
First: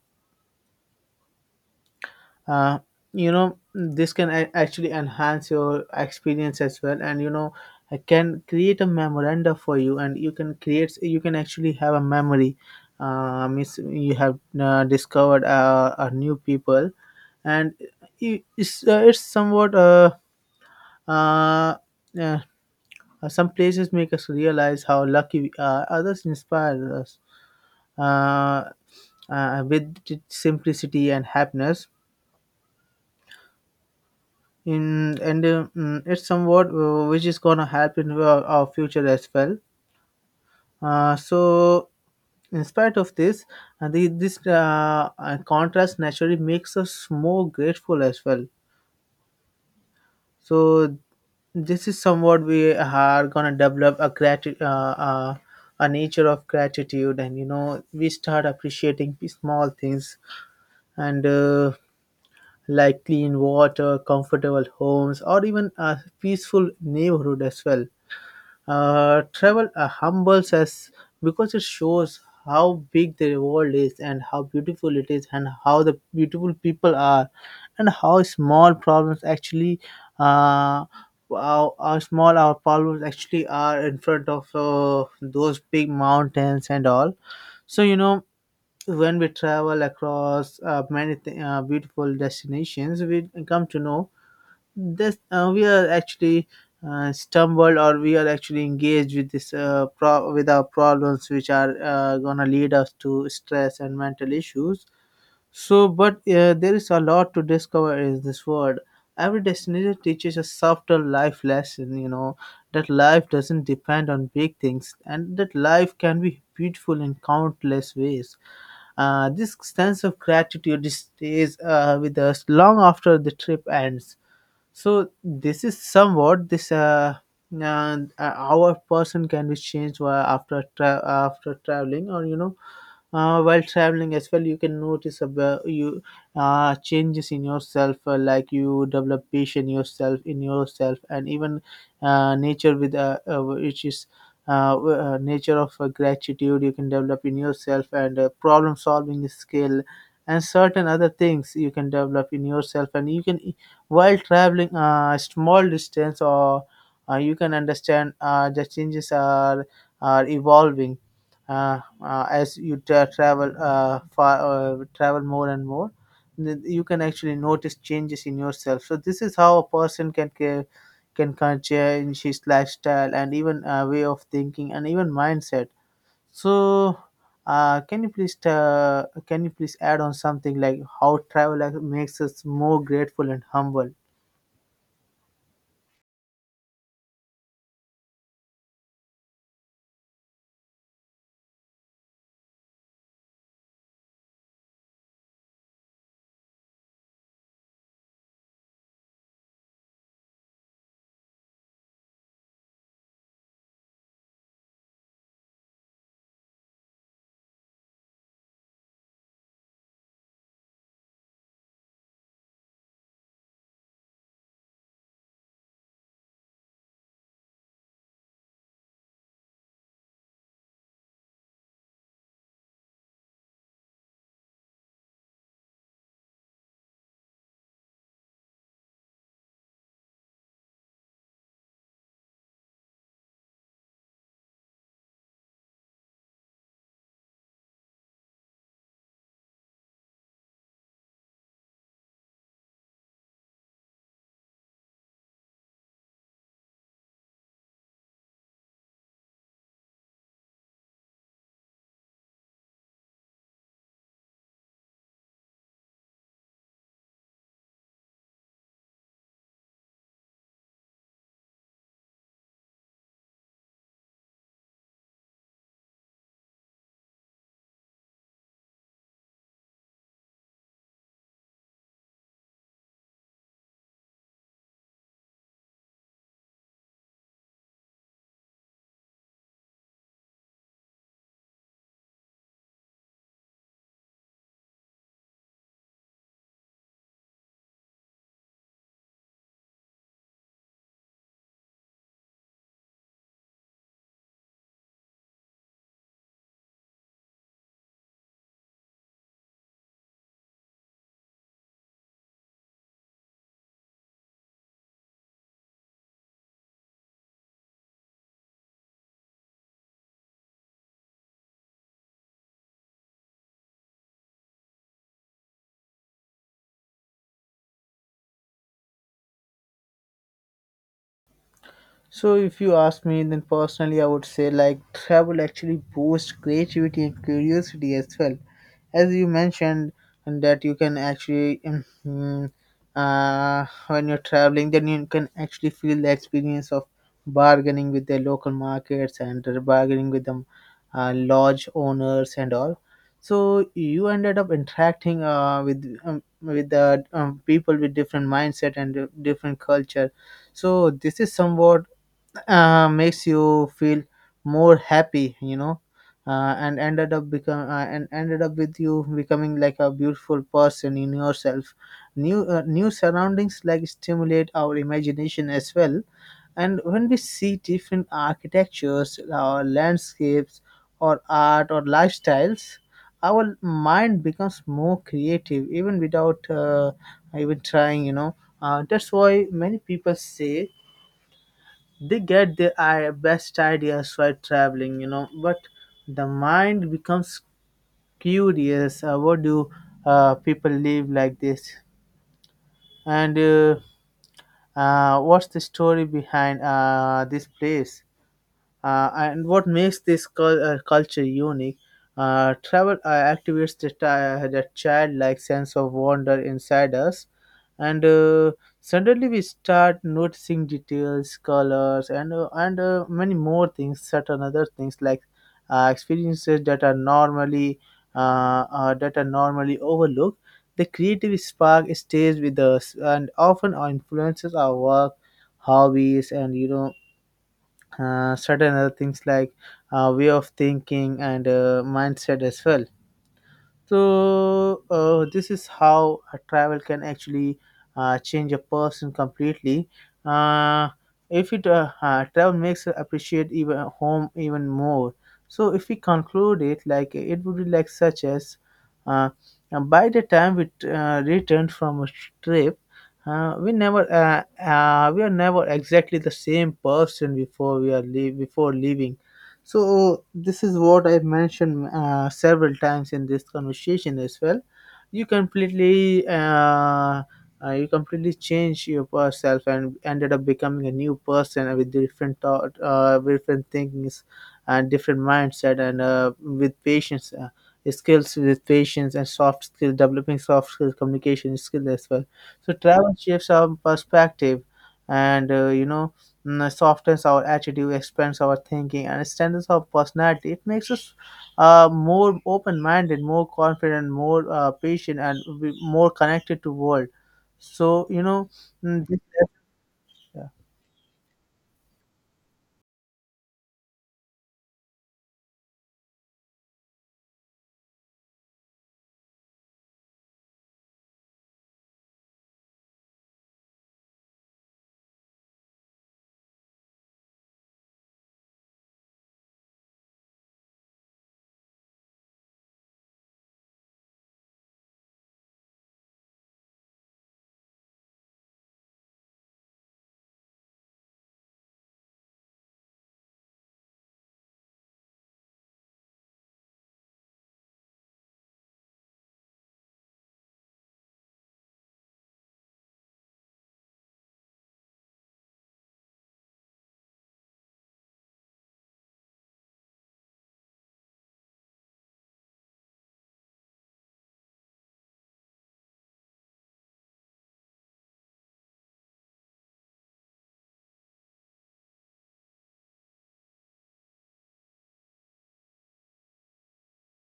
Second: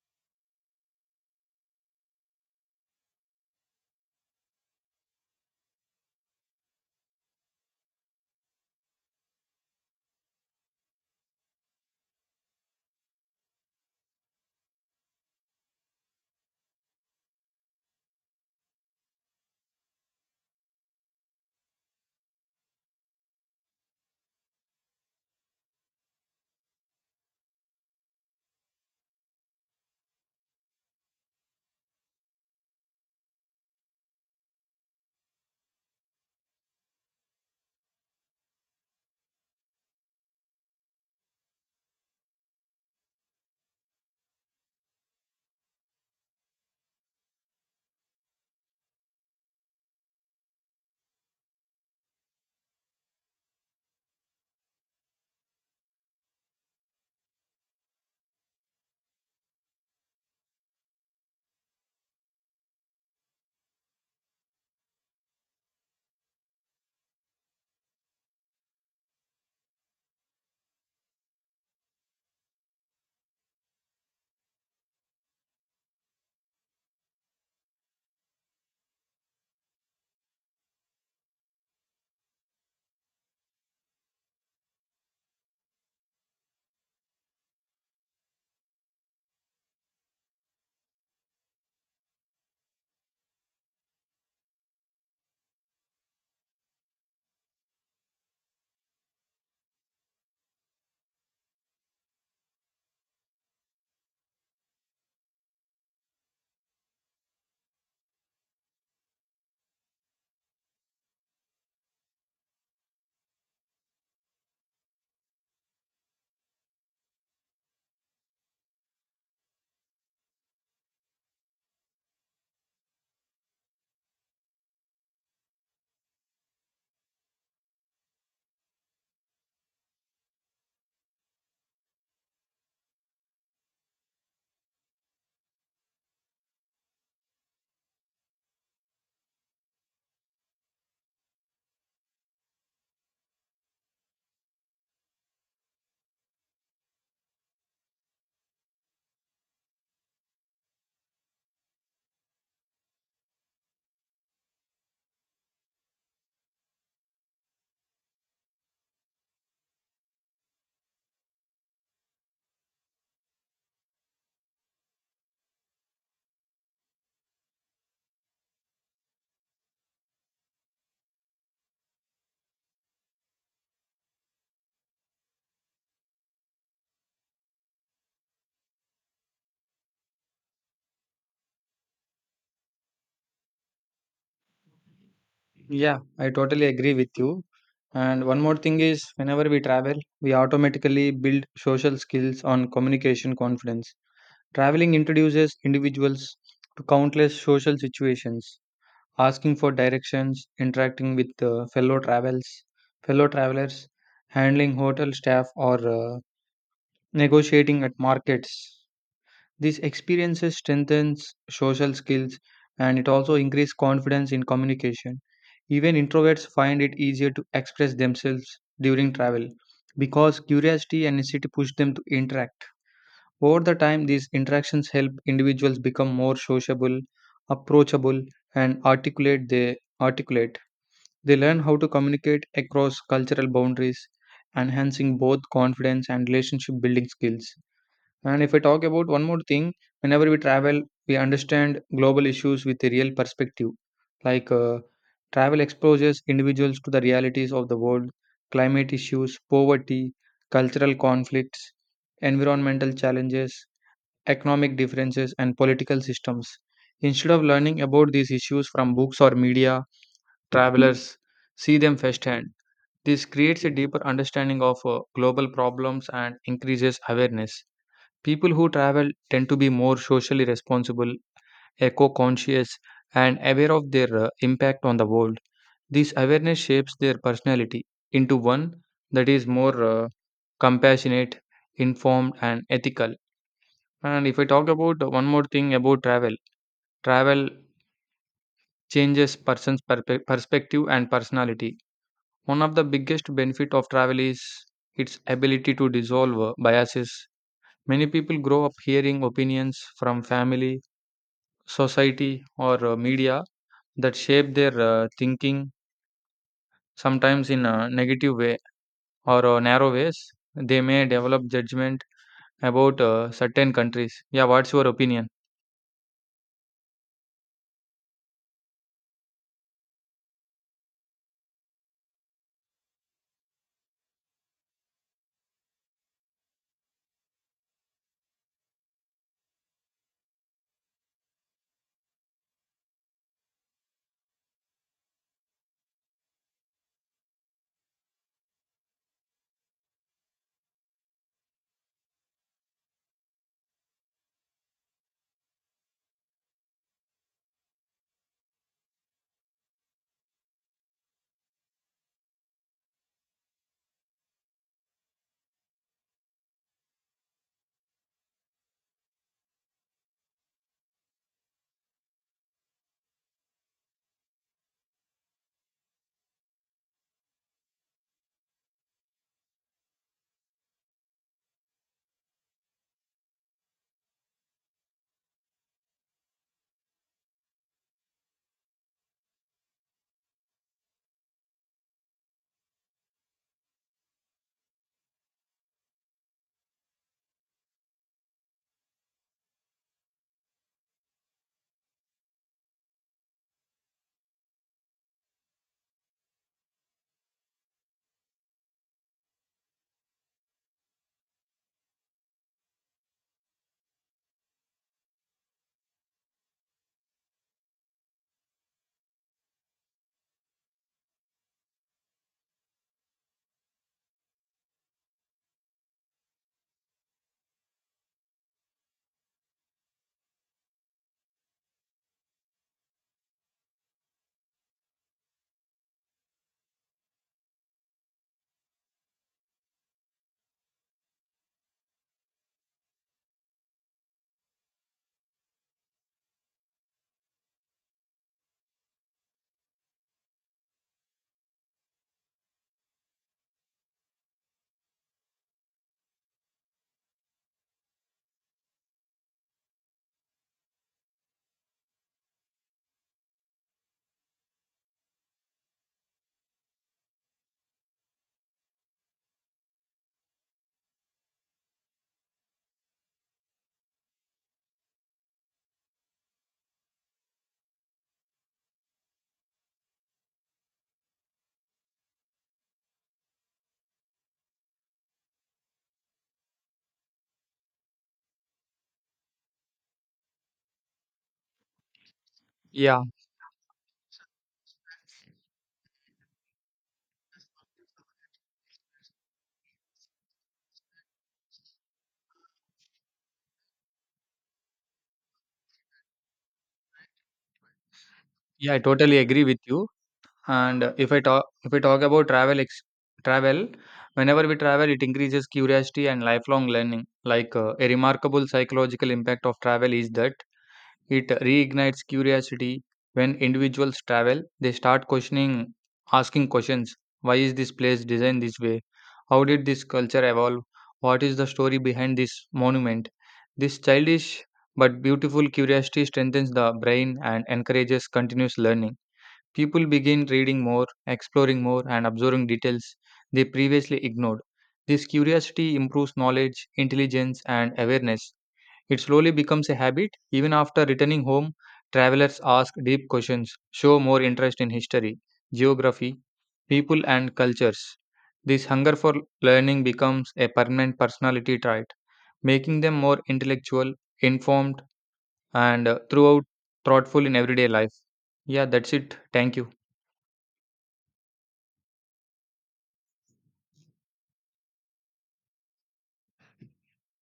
uh, you know, this can a- actually enhance your experience as well. And you know, I can create a memoranda for you, and you can create you can actually have a memory, uh, means you have uh, discovered uh, a new people. And I- it's, uh, it's somewhat uh, uh, uh, some places make us realize how lucky we are, others inspire us uh, uh, with simplicity and happiness. In and uh, mm, it's somewhat uh, which is gonna help in our, our future as well. Uh, so in spite of this, uh, the, this uh, uh, contrast naturally makes us more grateful as well. So this is somewhat we are gonna develop a grati- uh, uh, a nature of gratitude, and you know, we start appreciating the small things, and uh, like clean water, comfortable homes, or even a peaceful neighborhood as well. Uh, travel uh, humbles us because it shows how big the world is, and how beautiful it is, and how the beautiful people are, and how small problems actually, uh, how, how small our problems actually are in front of uh, those big mountains and all. So you know, when we travel across uh, many th- uh, beautiful destinations, we come to know this uh, we are actually uh, stumbled, or we are actually engaged with this uh, pro- with our problems, which are uh, gonna lead us to stress and mental issues. So, but uh, there is a lot to discover in this world. Every destination teaches a subtle life lesson, you know, that life doesn't depend on big things, and that life can be beautiful in countless ways. Uh, this sense of gratitude stays uh, with us long after the trip ends. So this is somewhat this uh, uh our person can be changed while after tra- after traveling, or you know, uh, while traveling as well, you can notice about you uh, changes in yourself, uh, like you develop patience yourself in yourself, and even uh, nature with uh, uh, which is uh, w- uh, nature of uh, gratitude you can develop in yourself, and uh, problem solving skill, and certain other things you can develop in yourself. And you can, while traveling uh, a small distance, or uh, you can understand uh, the changes are, are evolving uh, uh, as you tra- travel uh, far, uh, travel more and more. th- You can actually notice changes in yourself. So this is how a person can ca- can can change his lifestyle, and even uh, way of thinking, and even mindset. So uh, can you please uh, can you please add on something like how travel ac- makes us more grateful and humble? Yeah, I totally agree with you. And one more thing is, whenever we travel, we automatically build social skills on communication confidence. Traveling introduces individuals to countless social situations, asking for directions, interacting with uh, fellow travels, fellow travelers, handling hotel staff, or uh, negotiating at markets. These experiences strengthens social skills and it also increase confidence in communication. Even introverts find it easier to express themselves during travel because curiosity and necessity push them to interact. Over the time, these interactions help individuals become more sociable, approachable, and articulate. They articulate. They learn how to communicate across cultural boundaries, enhancing both confidence and relationship building skills. And if I talk about one more thing, whenever we travel, we understand global issues with a real perspective. Like uh, travel exposes individuals to the realities of the world, climate issues, poverty, cultural conflicts, environmental challenges, economic differences, and political systems. Instead of learning about these issues from books or media, travelers see them firsthand. This creates a deeper understanding of uh, global problems and increases awareness. People who travel tend to be more socially responsible, eco conscious, and aware of their uh, impact on the world. This awareness shapes their personality into one that is more uh, compassionate, informed, and ethical. And if I talk about one more thing about travel, travel changes person's perpe- perspective and personality. One of the biggest benefit of travel is its ability to dissolve uh, biases. Many people grow up hearing opinions from family, society or uh, media that shape their uh, thinking, sometimes in a negative way or uh, narrow ways. They may develop judgment about uh, certain countries. Yeah, what's your opinion? So if you ask me, then personally, I would say like travel actually boosts creativity and curiosity as well. As you mentioned, and that you can actually, um, mm, uh, when you're traveling, then you can actually feel the experience of bargaining with the local markets, and bargaining with the uh, lodge owners and all. So you ended up interacting uh, with um, with the um, people with different mindset and different culture. So this is somewhat uh, makes you feel more happy, you know, uh, and ended up become uh, and ended up with you becoming like a beautiful person in yourself. New uh, new surroundings like stimulate our imagination as well. And when we see different architectures, or landscapes, or art, or lifestyles, our mind becomes more creative even without uh, even trying, you know. Uh, that's why many people say they get their i- best ideas while traveling, you know. But the mind becomes curious, uh, what do uh, people live like this, and uh, uh, what's the story behind uh, this place, uh, and what makes this cul- uh, culture unique? Uh, travel uh, activates the, ti- the childlike sense of wonder inside us. And uh, suddenly we start noticing details, colors, and uh, and uh, many more things, certain other things like uh, experiences that are normally uh, uh, that are normally overlooked. The creative spark stays with us and often influences our work, hobbies, and you know, uh, certain other things like uh, way of thinking, and uh, mindset as well. So uh, this is how a travel can actually uh, change a person completely. Uh, if it uh, uh, Travel makes us appreciate even uh, home even more. So if we conclude it, like, it would be like such as, uh, and by the time we uh, return from a trip, uh, we never uh, uh, we are never exactly the same person before we are leave before leaving. So this is what I've mentioned uh, several times in this conversation as well. You completely, uh, uh, you completely change your yourself, and ended up becoming a new person with different thought, uh, different thinkings, and different mindset, and uh, with patience, uh, skills with patience and soft skills, developing soft skills, communication skills as well. So Yeah, travel shifts our perspective, and uh, you know, mm, softens our attitude, expands our thinking, and strengthens our personality. It makes us uh, more open-minded, more confident, more uh, patient, and we- more connected to world. So you know, yeah I mm, totally agree with you. this, And uh, if I talk, if i talk about travel ex- travel, whenever we travel, it increases curiosity and lifelong learning. Like uh, a remarkable psychological impact of travel is that it reignites curiosity. When individuals travel, they start questioning, asking questions. Why is this place designed this way? How did this culture evolve? What is the story behind this monument? This childish but beautiful curiosity strengthens the brain and encourages continuous learning. People begin reading more, exploring more, and observing details they previously ignored. This curiosity improves knowledge, intelligence, and awareness. It slowly becomes a habit. Even after returning home, travelers ask deep questions, show more interest in history, geography, people, and cultures. This hunger for learning becomes a permanent personality trait, making them more intellectual, informed, and uh, throughout thoughtful in everyday life. Yeah, that's it. Thank you.